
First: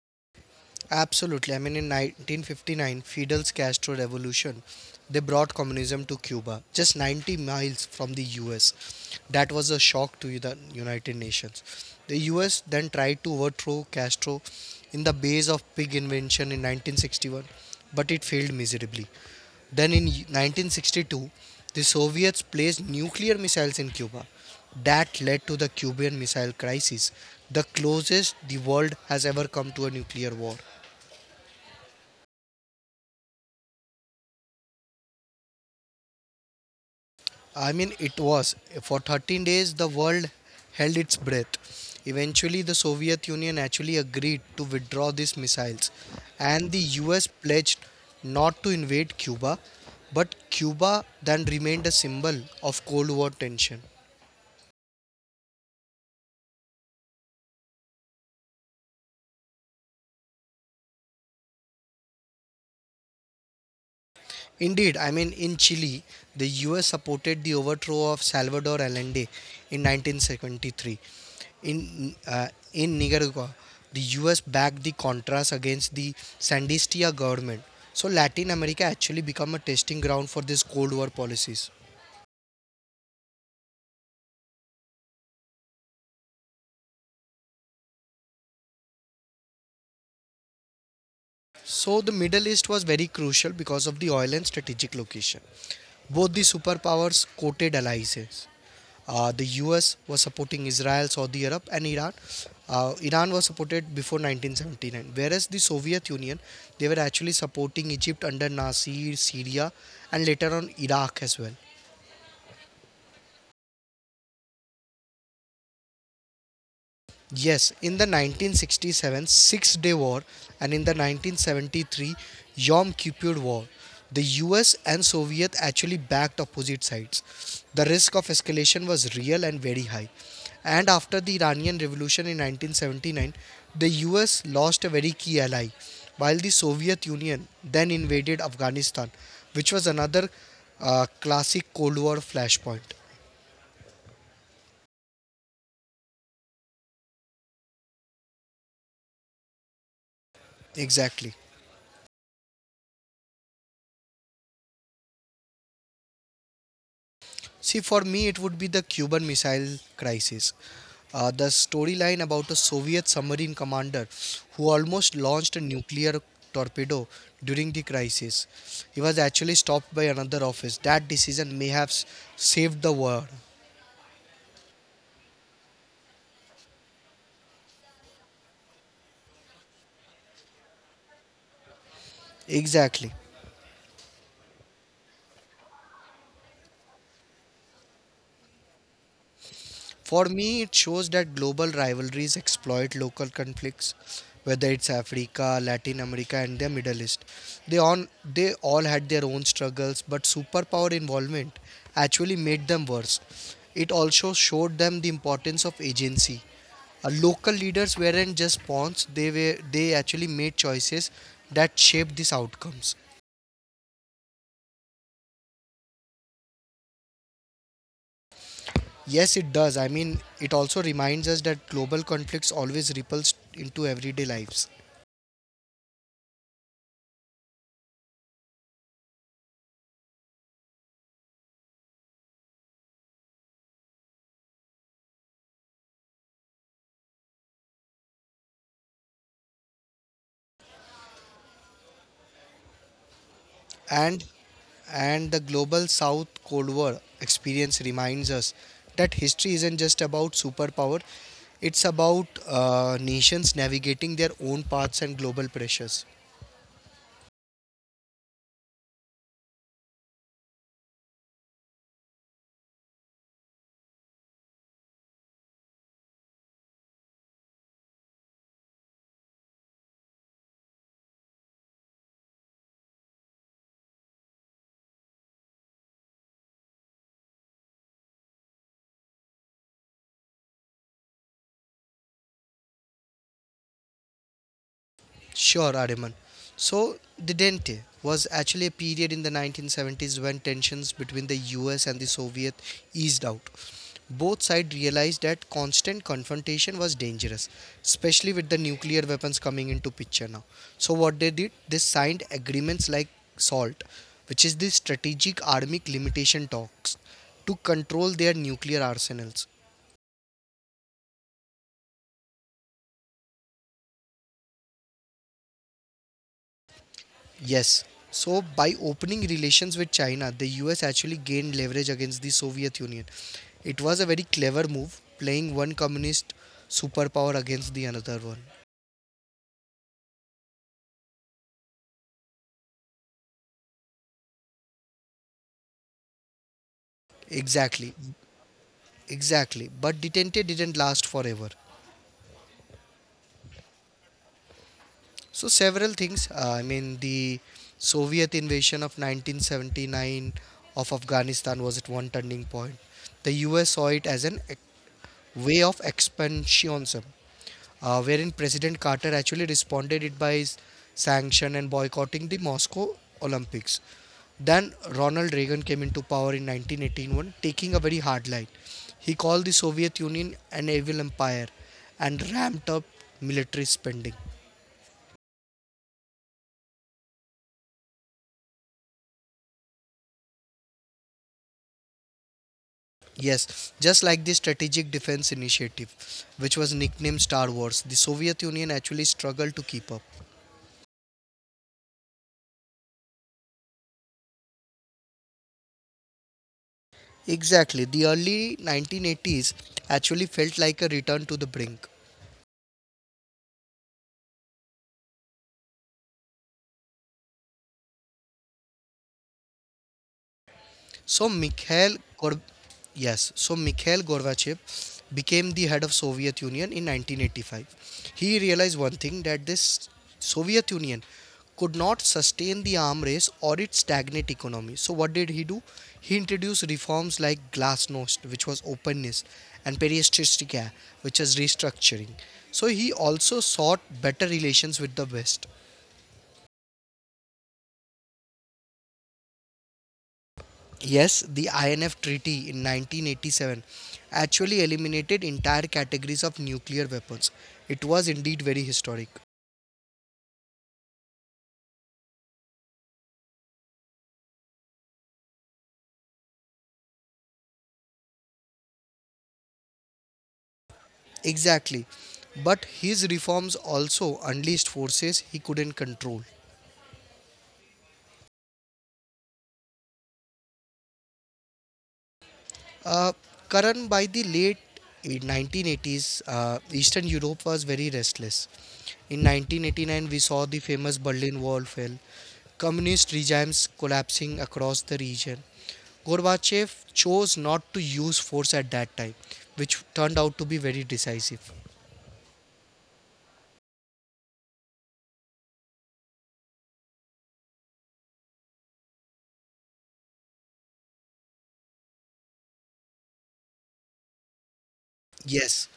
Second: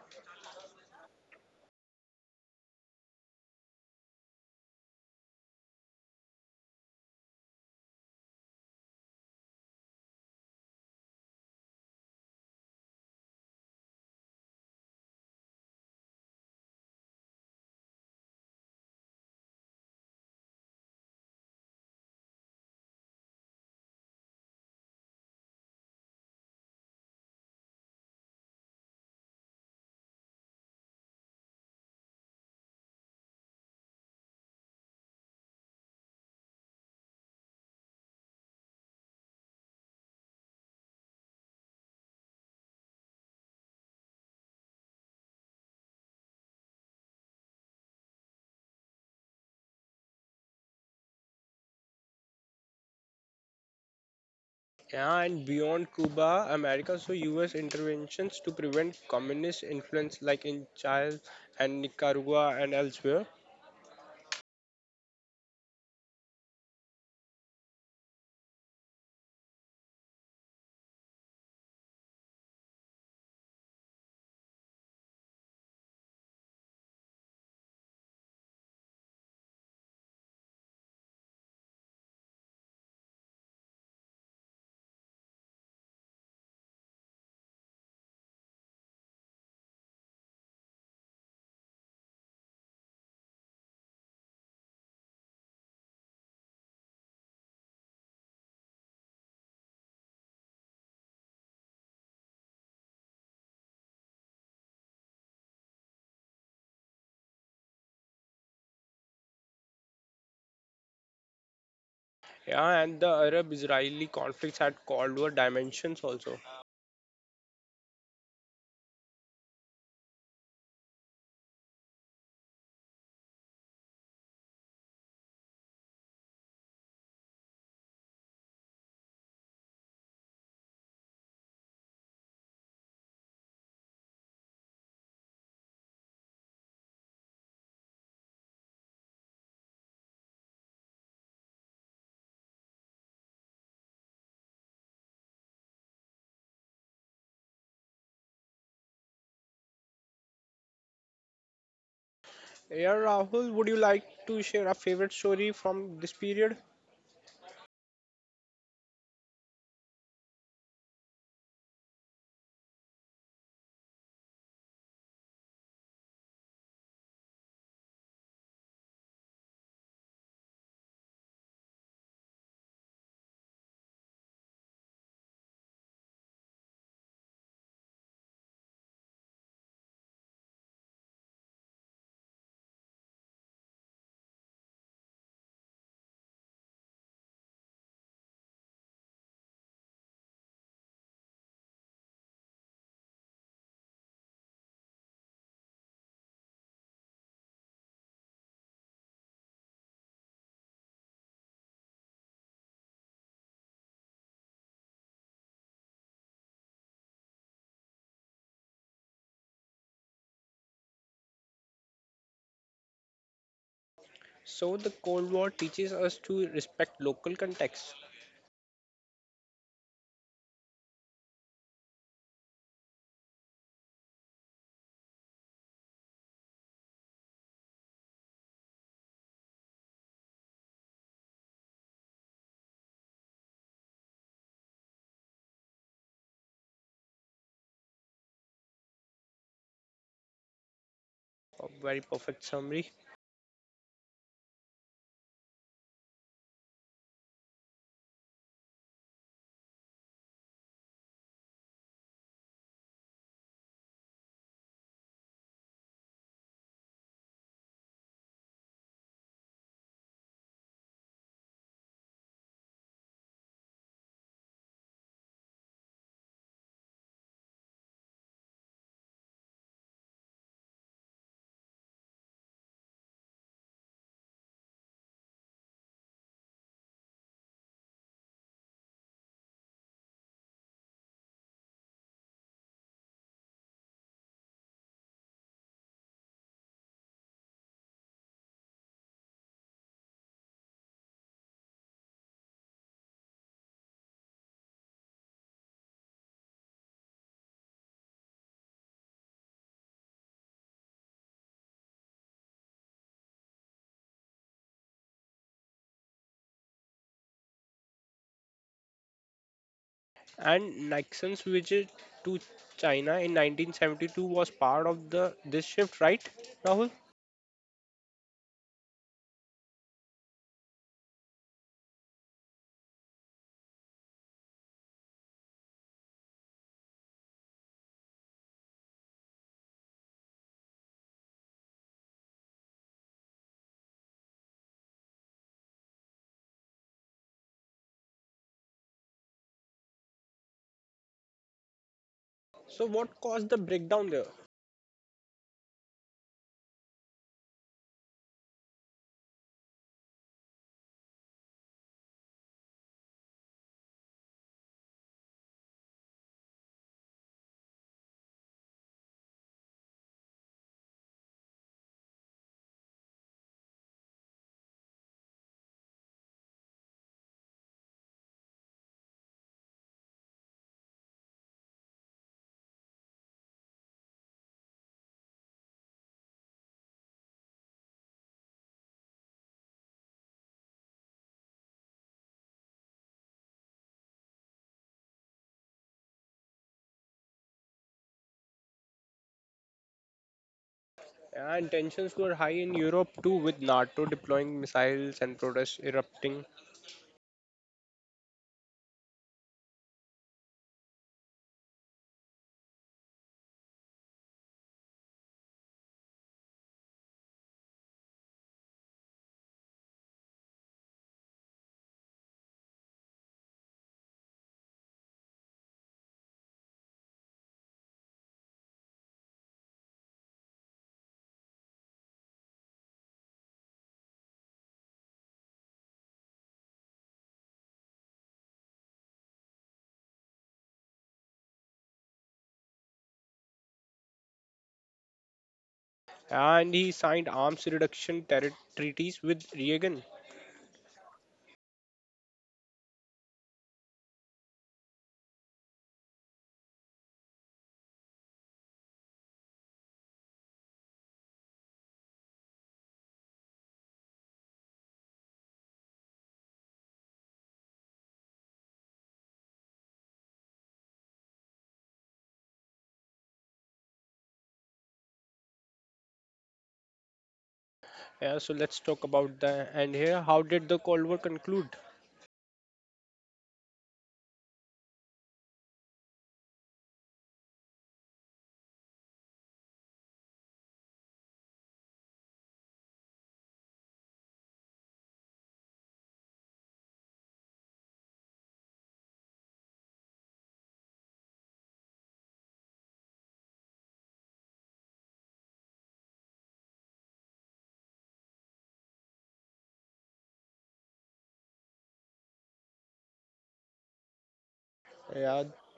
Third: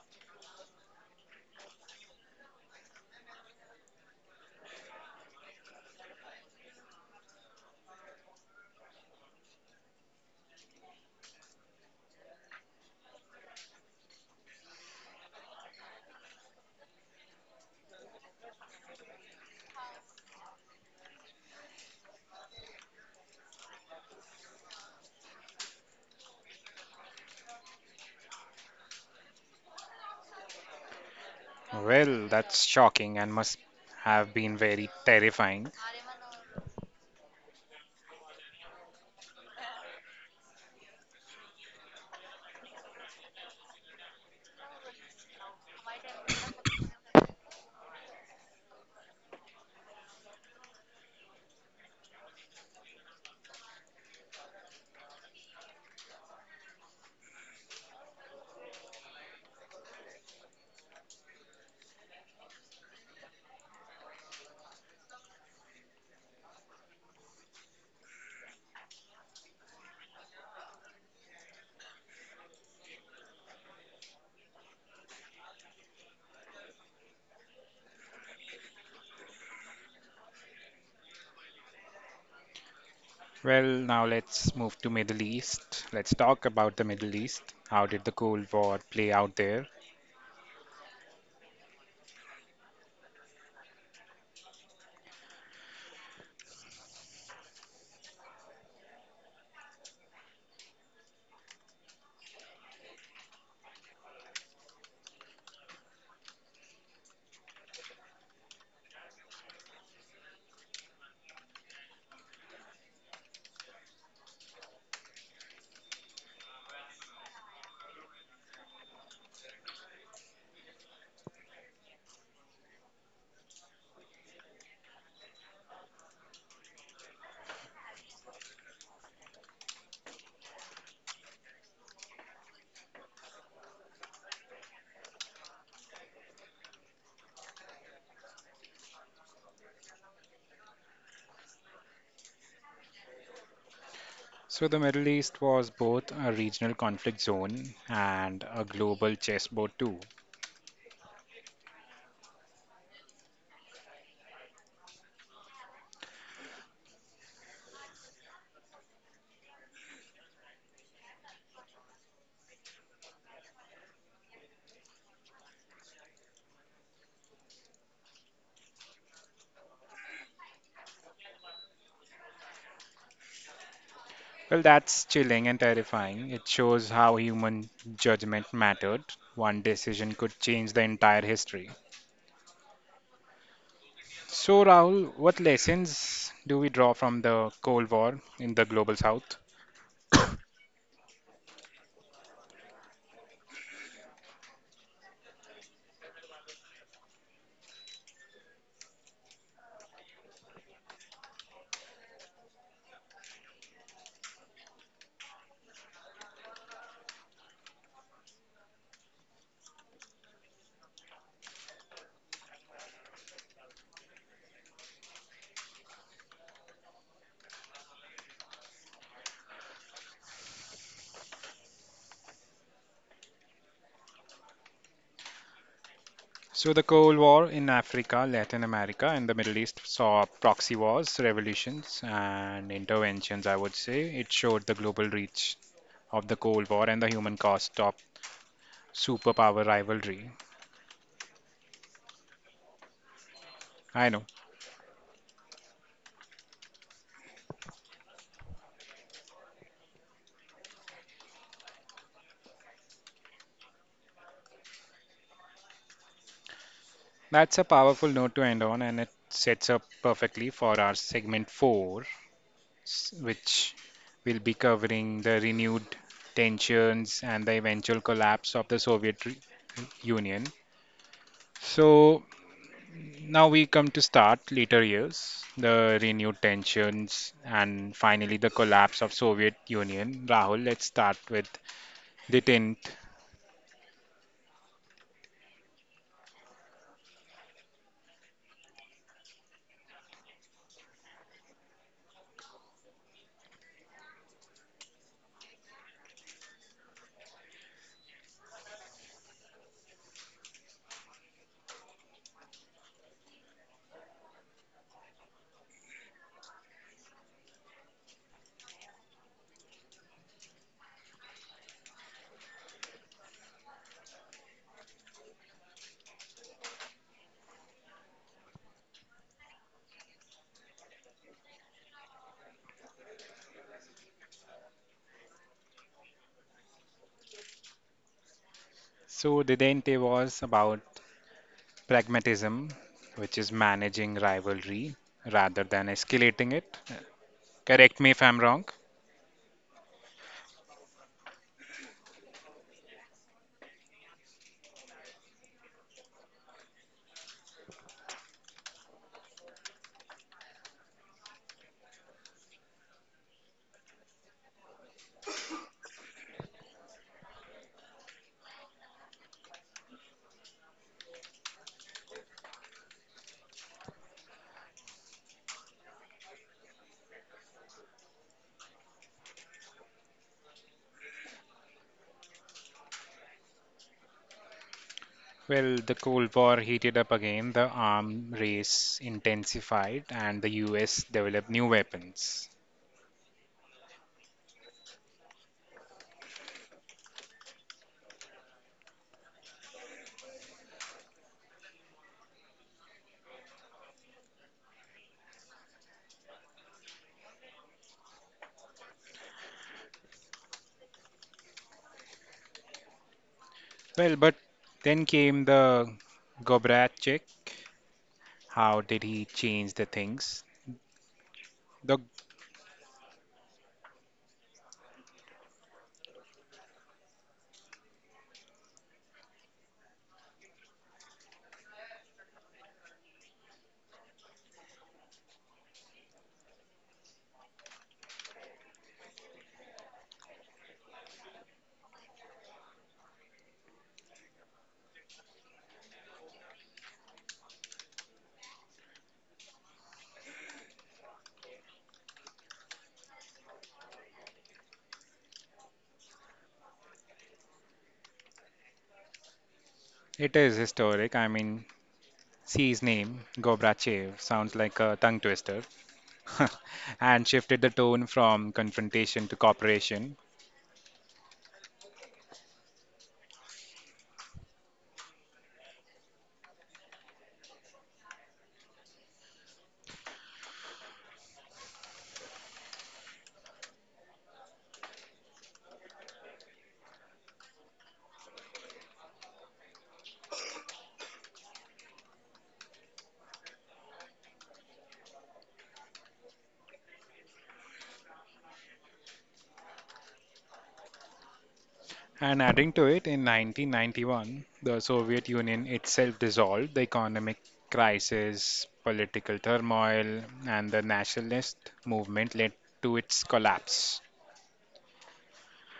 Speaker 2: Absolutely. I mean, in 1959, Fidel's Castro revolution, they brought communism to Cuba, just 90 miles from the US. That was a shock to the United Nations. The US then tried to overthrow Castro in the base of pig invention in 1961, but it failed miserably. Then in 1962, the Soviets placed nuclear missiles in Cuba. That led to the Cuban Missile Crisis, the closest the world has ever come to a nuclear war.
Speaker 1: Well, that's shocking and must have been very terrifying.
Speaker 2: I mean, it was. For 13 days, the world held its breath. Eventually, the Soviet Union actually agreed to withdraw these missiles, and the US pledged not to invade Cuba, but Cuba then remained a symbol of Cold War tension.
Speaker 3: Yeah, and beyond Cuba, America saw U.S. interventions to prevent communist influence, like in Chile and Nicaragua and elsewhere.
Speaker 2: Indeed, I mean, in Chile, the US supported the overthrow of Salvador Allende in 1973. In Nicaragua, the US backed the Contras against the Sandinista government. So Latin America actually became a testing ground for these Cold War policies.
Speaker 1: Well, now let's move to Middle East. Let's talk about the Middle East. How did the Cold War play out there?
Speaker 2: So the Middle East was very crucial because of the oil and strategic location. Both the superpowers courted alliances. The US was supporting Israel, Saudi Arab, and Iran. Iran was supported before 1979, whereas the Soviet Union they were actually supporting Egypt under Nasser, Syria, and later on Iraq as well.
Speaker 3: Yeah, and the Arab-Israeli conflicts had Cold War dimensions also.
Speaker 2: Yes, in the 1967 Six Day War and in the 1973 Yom Kippur War, the US and Soviet actually backed opposite sides. The risk of escalation was real and very high. And after the Iranian Revolution in 1979, the US lost a very key ally, while the Soviet Union then invaded Afghanistan, which was another classic Cold War flashpoint.
Speaker 1: So the Middle East was both a regional conflict zone and a global chessboard too.
Speaker 2: Exactly.
Speaker 3: Yeah, Rahul, would you like to share a favorite story from this period?
Speaker 2: See, for me, it would be the Cuban Missile Crisis. The storyline about a Soviet submarine commander who almost launched a nuclear torpedo during the crisis. He was actually stopped by another office. That decision saved the war.
Speaker 1: Well, that's chilling and terrifying. It shows how human judgment mattered. One decision could change the entire history.
Speaker 2: Exactly.
Speaker 1: So Rahul, what lessons do we draw from the Cold War in the global South?
Speaker 2: For me, it shows that global rivalries exploit local conflicts, whether it's Africa, Latin America, and the Middle East. They on they all had their own struggles, but superpower involvement actually made them worse. It also showed them the importance of agency. Local leaders weren't just pawns; they actually made choices that shaped these outcomes.
Speaker 3: So the Cold War teaches us to respect local context.
Speaker 2: Yes, it does. I mean, it also reminds us that global conflicts always ripples into everyday lives.
Speaker 1: So the Cold War in Africa, Latin America, and the Middle East saw proxy wars, revolutions, and interventions, I would say. It showed the global reach of the Cold War and the human cost of superpower rivalry.
Speaker 3: A very perfect summary.
Speaker 1: I know.
Speaker 2: and and the global south cold war experience reminds us that history isn't just about superpower, it's about nations navigating their own paths and global pressures.
Speaker 1: That's a powerful note to end on, and it sets up perfectly for our segment four, which will be covering the renewed tensions and the eventual collapse of the Soviet Union. So now we come to start later years, the renewed tensions and finally the collapse of Soviet Union. Rahul, let's start with Detente.
Speaker 2: Sure, Ariman. So the dente was actually a period in the 1970s when tensions between the us and the soviet eased out. Both sides realized that constant confrontation was dangerous, especially with the nuclear weapons coming into picture now. So what they did, they signed agreements like SALT, which is the Strategic Armic Limitation Talks, to control their nuclear arsenals.
Speaker 3: And Nixon's visit to China in 1972 was part of the this shift, right, Rahul?
Speaker 2: Yes. So by opening relations with China, the US actually gained leverage against the Soviet Union. It was a very clever move, playing one communist superpower against the another one.
Speaker 1: So Detente was about pragmatism, which is managing rivalry rather than escalating it.
Speaker 2: Exactly.
Speaker 1: Correct me if I'm wrong.
Speaker 2: Exactly, but detente didn't last forever.
Speaker 3: So what caused the breakdown there?
Speaker 2: So several things. The Soviet invasion of 1979 of Afghanistan was at one turning point. The U.S. saw it as way of expansionism, wherein President Carter actually responded it by his sanction and boycotting the Moscow Olympics. Then Ronald Reagan came into power in 1981, taking a very hard line. He called the Soviet Union an evil empire and ramped up military spending.
Speaker 1: Well, the Cold War heated up again, the arms race intensified, and the US developed new weapons.
Speaker 2: Yes, just like the Strategic Defense Initiative, which was nicknamed Star Wars, the Soviet Union actually struggled to keep up.
Speaker 3: And tensions were high in Europe too, with NATO deploying missiles and protests erupting.
Speaker 2: Exactly, the early 1980s actually felt like a return to the brink.
Speaker 1: Well, but then came the Gorbachev. How did he change the things?
Speaker 2: So Mikhail
Speaker 1: Though
Speaker 2: Gor- yes, so Mikhail Gorbachev became the head of Soviet Union in 1985. He realized one thing that this Soviet Union could not sustain the arm race or its stagnant economy. So what did he do? He introduced reforms like glasnost, which was openness, and perestritsika, which is restructuring. So he also sought better relations with the West.
Speaker 3: And he signed arms reduction treaties with Reagan.
Speaker 2: Yes, the INF Treaty in 1987 actually eliminated entire categories of nuclear weapons. It was indeed very historic.
Speaker 1: it is historic, I mean, see his name, Gorbachev, sounds like a tongue twister, and shifted the tone from confrontation to cooperation.
Speaker 2: Exactly. But his reforms also unleashed forces he couldn't control.
Speaker 3: Yeah, so let's talk about the and here. How did the Cold War conclude?
Speaker 2: Uh, Karan, by the late 1980s, Eastern Europe was very restless. In 1989, we saw the famous Berlin Wall fell, communist regimes collapsing across the region. Gorbachev chose not to use force at that time, which turned out to be very decisive.
Speaker 1: And adding to it, in 1991, the Soviet Union itself dissolved, the economic crisis, political turmoil, and the nationalist movement led to its collapse.
Speaker 3: Yeah,
Speaker 2: Yes,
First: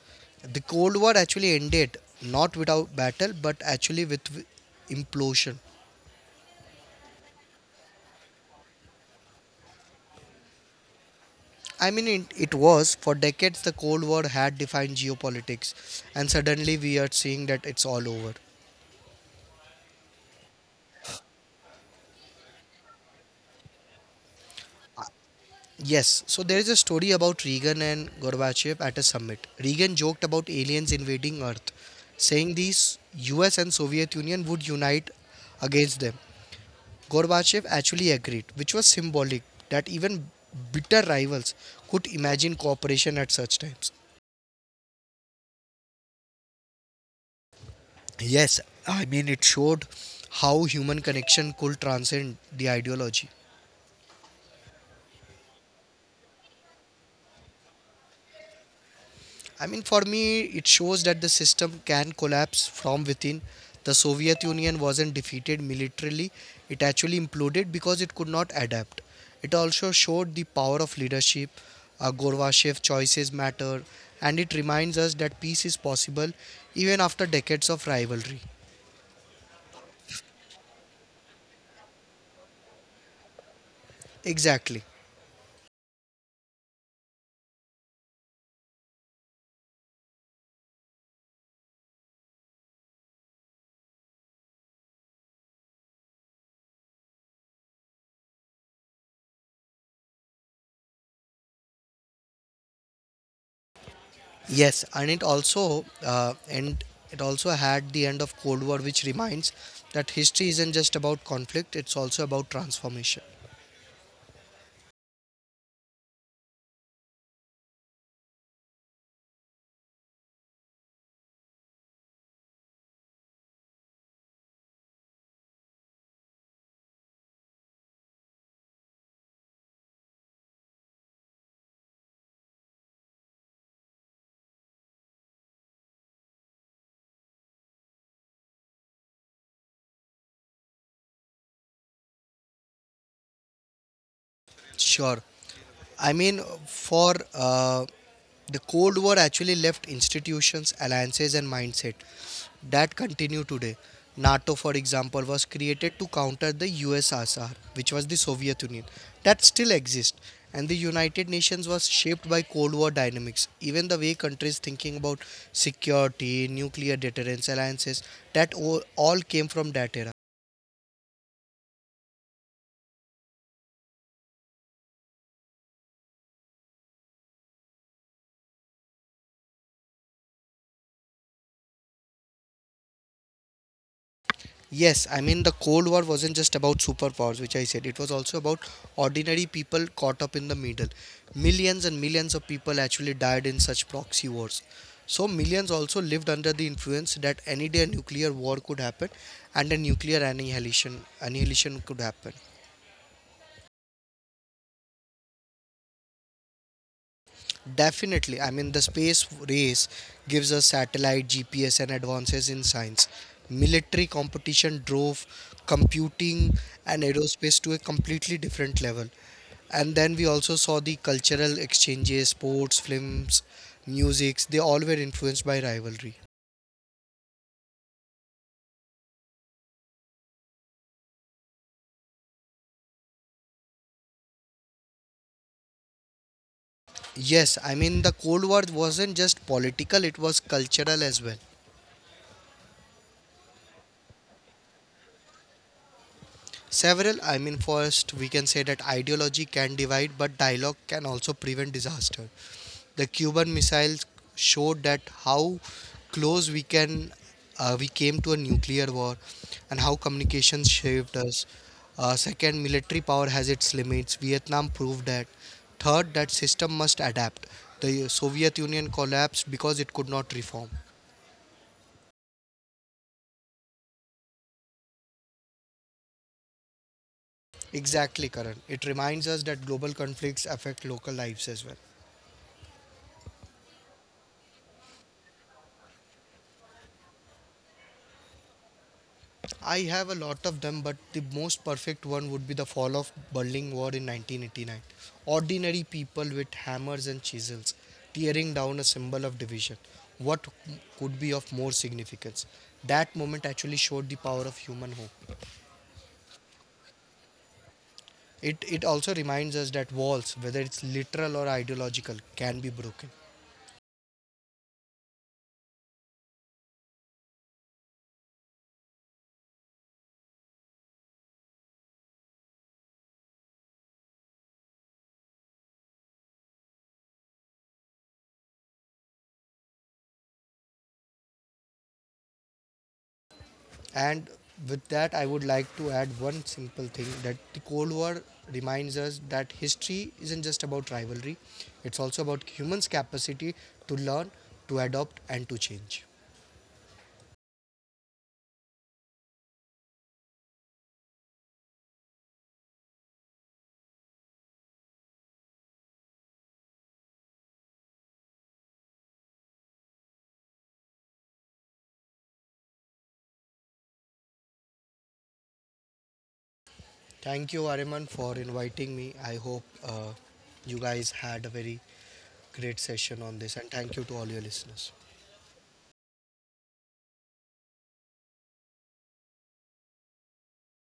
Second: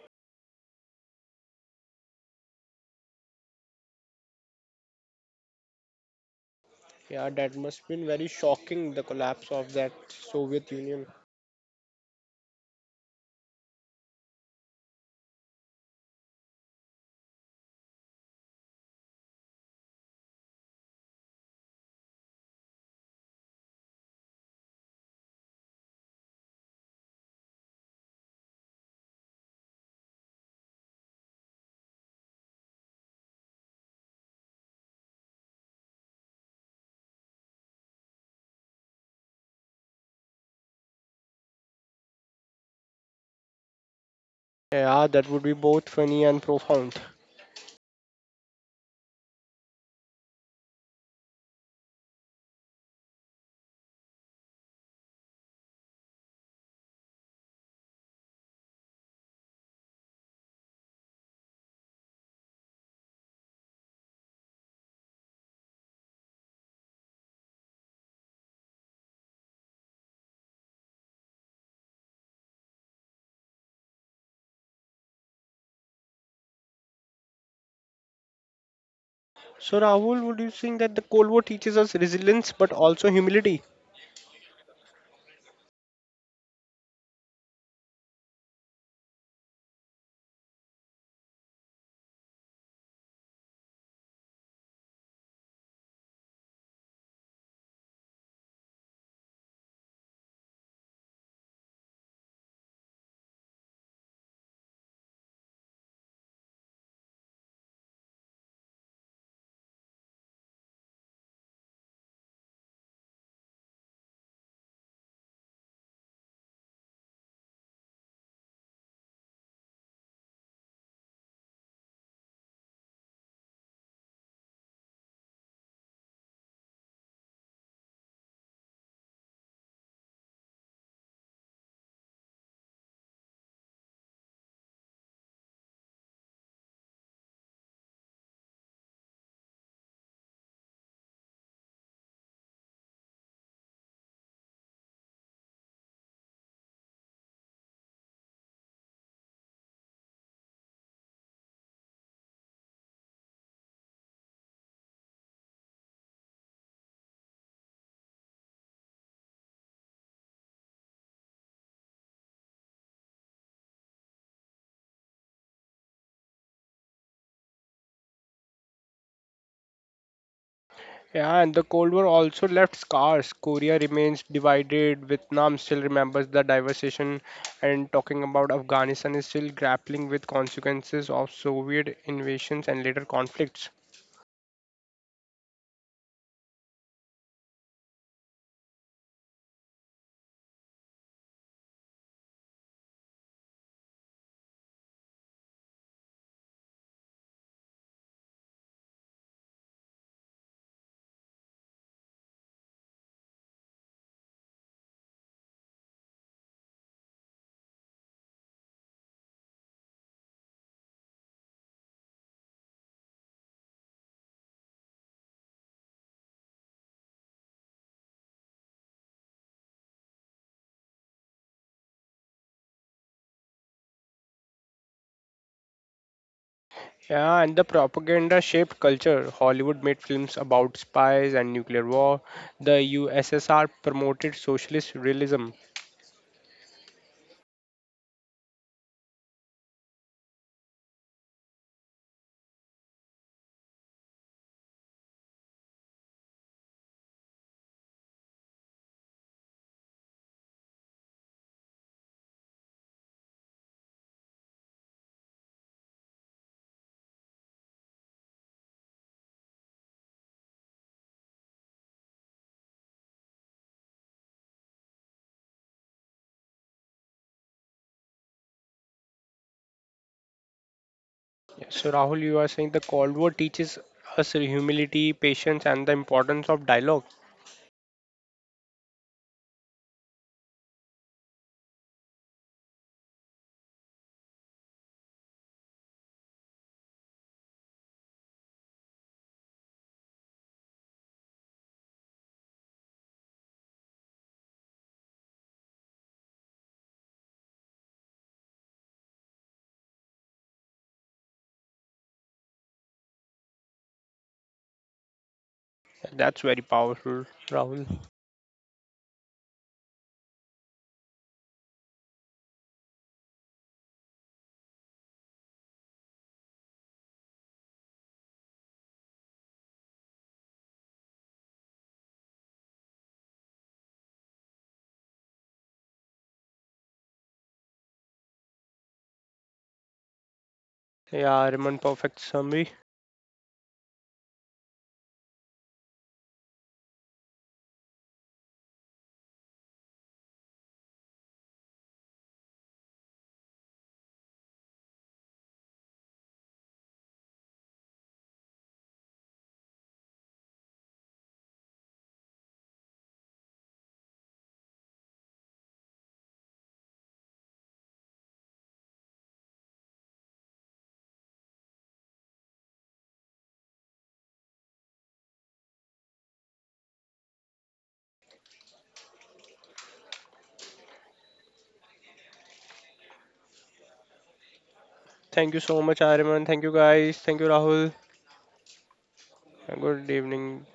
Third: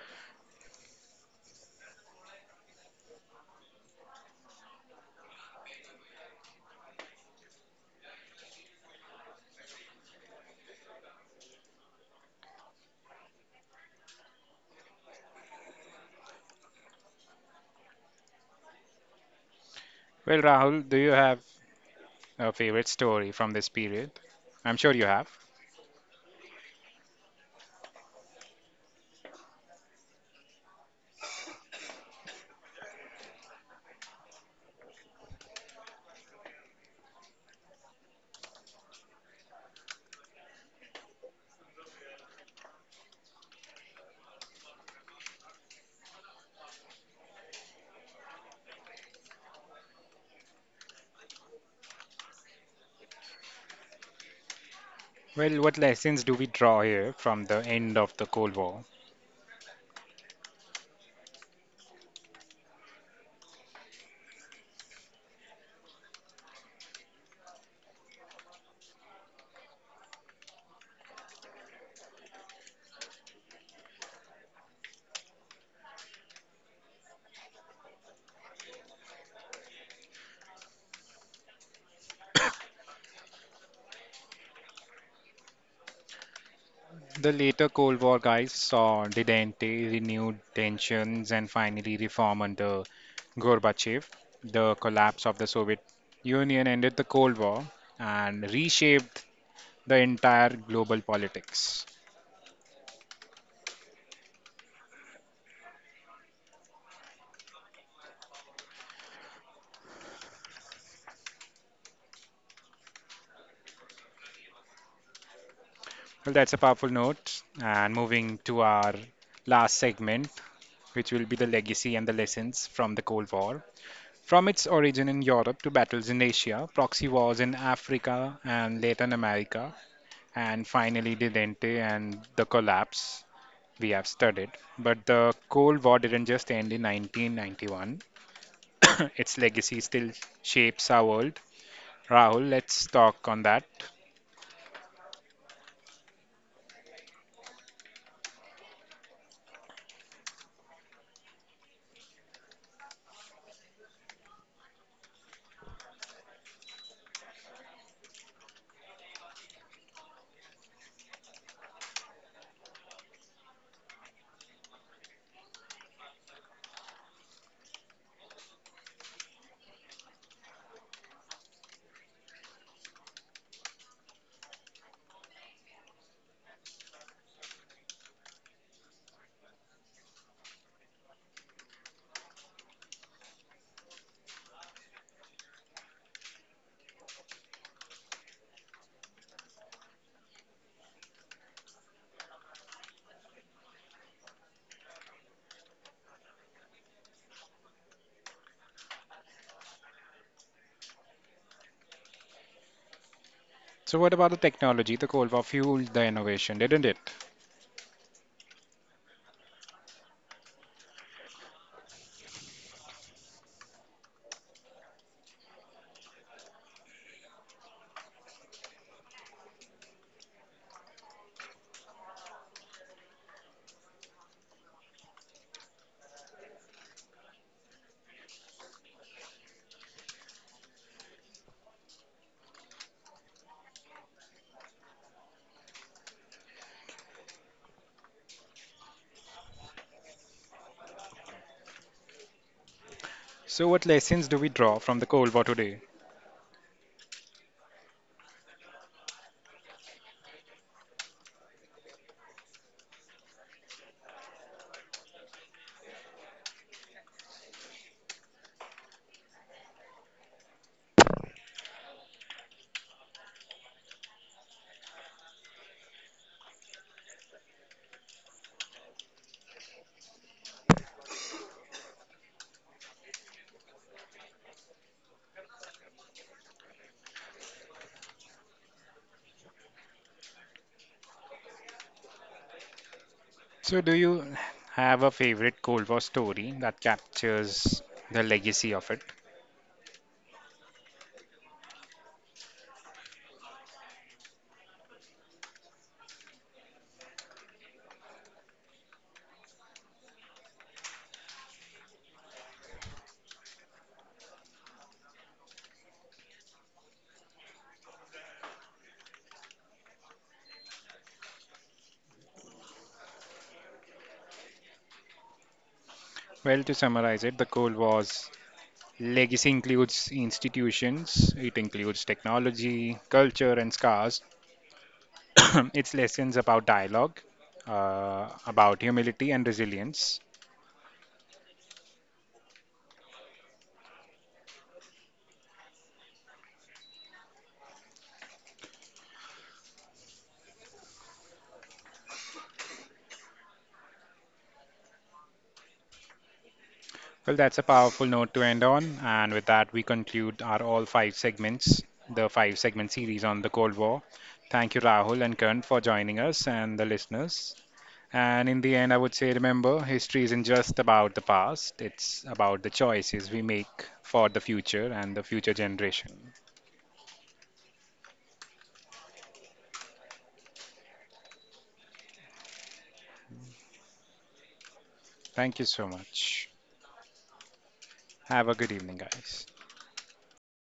Speaker 2: the Cold War actually ended not without battle, but actually implosion.
Speaker 3: yeah, that must been very shocking. The collapse of that Soviet Union.
Speaker 2: I mean, it was for decades the Cold War had defined geopolitics, and suddenly we are seeing that it's all over.
Speaker 1: Well, Rahul, do you have a favorite story from this period? I'm sure you have.
Speaker 2: Yes, so there is a story about Reagan and Gorbachev at a summit. Reagan joked about aliens invading Earth, saying US and Soviet Union would unite against them. Gorbachev actually agreed, which was symbolic that even bitter rivals could imagine cooperation at such times.
Speaker 3: Yeah, that would be both funny and profound.
Speaker 2: Yes, I mean, it showed how human connection could transcend the ideology.
Speaker 1: Well, what lessons do we draw here from the end of the Cold War?
Speaker 2: I mean, for me, it shows that the system can collapse from within. The Soviet Union wasn't defeated militarily, it actually imploded because it could not adapt. It also showed the power of leadership. Gorbachev choices matter, and it reminds us that peace is possible even after decades of rivalry.
Speaker 3: So, Rahul, would you think that the Cold War teaches us resilience but also humility?
Speaker 2: Exactly.
Speaker 1: The later Cold War guys saw detente, renewed tensions, and finally reform under Gorbachev. The collapse of the Soviet Union ended the Cold War and reshaped the entire global politics.
Speaker 2: Yes, and it also had the end of Cold War, which reminds that history isn't just about conflict; it's also about transformation.
Speaker 1: Well, that's a powerful note. And moving to our last segment, which will be the legacy and the lessons from the Cold War. From its origin in Europe to battles in Asia, proxy wars in Africa and Latin America, and finally the Delente and the collapse we have studied. But the Cold War didn't just end in 1991, its legacy still shapes our world. Rahul, let's talk on that.
Speaker 2: Sure. I mean, for the Cold War actually left institutions, alliances, and mindset that continue today. NATO, for example, was created to counter the USSR, which was the Soviet Union, that still exists. And the United Nations was shaped by Cold War dynamics. Even the way countries thinking about security, nuclear deterrence, alliances, all came from that era.
Speaker 3: Yeah, and the Cold War also left scars. Korea remains divided, Vietnam still remembers the devastation, and talking about Afghanistan is still grappling with consequences of Soviet invasions and later conflicts.
Speaker 2: Yes, I mean the Cold War wasn't just about superpowers, which I said. It was also about ordinary people caught up in the middle. Millions and millions of people actually died in such proxy wars. So millions also lived under the influence that any day a nuclear war could happen and a nuclear annihilation could happen.
Speaker 1: So, what about the technology? The Cold War fueled the innovation, didn't it?
Speaker 2: Definitely, I mean the space race gives us satellite, GPS and advances in science. Military competition drove computing and aerospace to a completely different level, and then we also saw the cultural exchanges, sports, films, musics, they all were influenced by rivalry.
Speaker 3: Yeah, and the propaganda shaped culture. Hollywood made films about spies and nuclear war. The USSR promoted socialist realism.
Speaker 2: Yes, I mean the cold war wasn't just political, it was cultural as well.
Speaker 1: So, what lessons do we draw from the Cold War today?
Speaker 2: Several, I mean, first we can say that ideology can divide, but dialogue can also prevent disaster. The Cuban missiles showed that how close we came to a nuclear war, and how communications shaped us. Second, military power has its limits. Vietnam proved that. Third, that system must adapt. The Soviet Union collapsed because it could not reform.
Speaker 3: Yeah, so, Rahul, you are saying the Cold War teaches us humility, patience, and the importance of dialogue.
Speaker 2: Exactly, Karan. It reminds us that global conflicts affect local lives as well.
Speaker 1: So, do you have a favorite Cold War story that captures the legacy of it?
Speaker 2: I have a lot of them, but the most perfect one would be the fall of Berlin Wall in 1989. Ordinary people with hammers and chisels tearing down a symbol of division. What could be of more significance? That moment actually showed the power of human hope.
Speaker 3: Yeah, that's very powerful, Rahul.
Speaker 2: It also reminds us that walls, whether it's literal or ideological, can be broken.
Speaker 1: Well, to summarize it, the goal was legacy includes institutions, it includes technology, culture, and scars. Its lessons about dialogue, about humility and resilience.
Speaker 3: Yeah, Ariman, perfect summary.
Speaker 2: And with that, I would like to add one simple thing that the Cold War reminds us that history isn't just about rivalry, it's also about humans' capacity to learn, to adopt, and to change.
Speaker 1: Well, that's a powerful note to end on. And with that, we conclude our all five segments, the five segment series on the Cold War. Thank you, Rahul and Kern, for joining us and the listeners. And in the end, I would say remember, history isn't just about the past, it's about the choices we make for the future and the future generation.
Speaker 2: Thank you, Ariman, for inviting me. I hope you guys had a very great session on this, and thank you to all your listeners.
Speaker 3: Thank
Speaker 1: Thank
Speaker 3: you
Speaker 1: you
Speaker 3: so
Speaker 1: so
Speaker 3: much, Ariman.
Speaker 1: much.
Speaker 3: Thank you, guys. Thank you, Rahul.
Speaker 1: Have a good evening, guys.
Speaker 3: Good evening.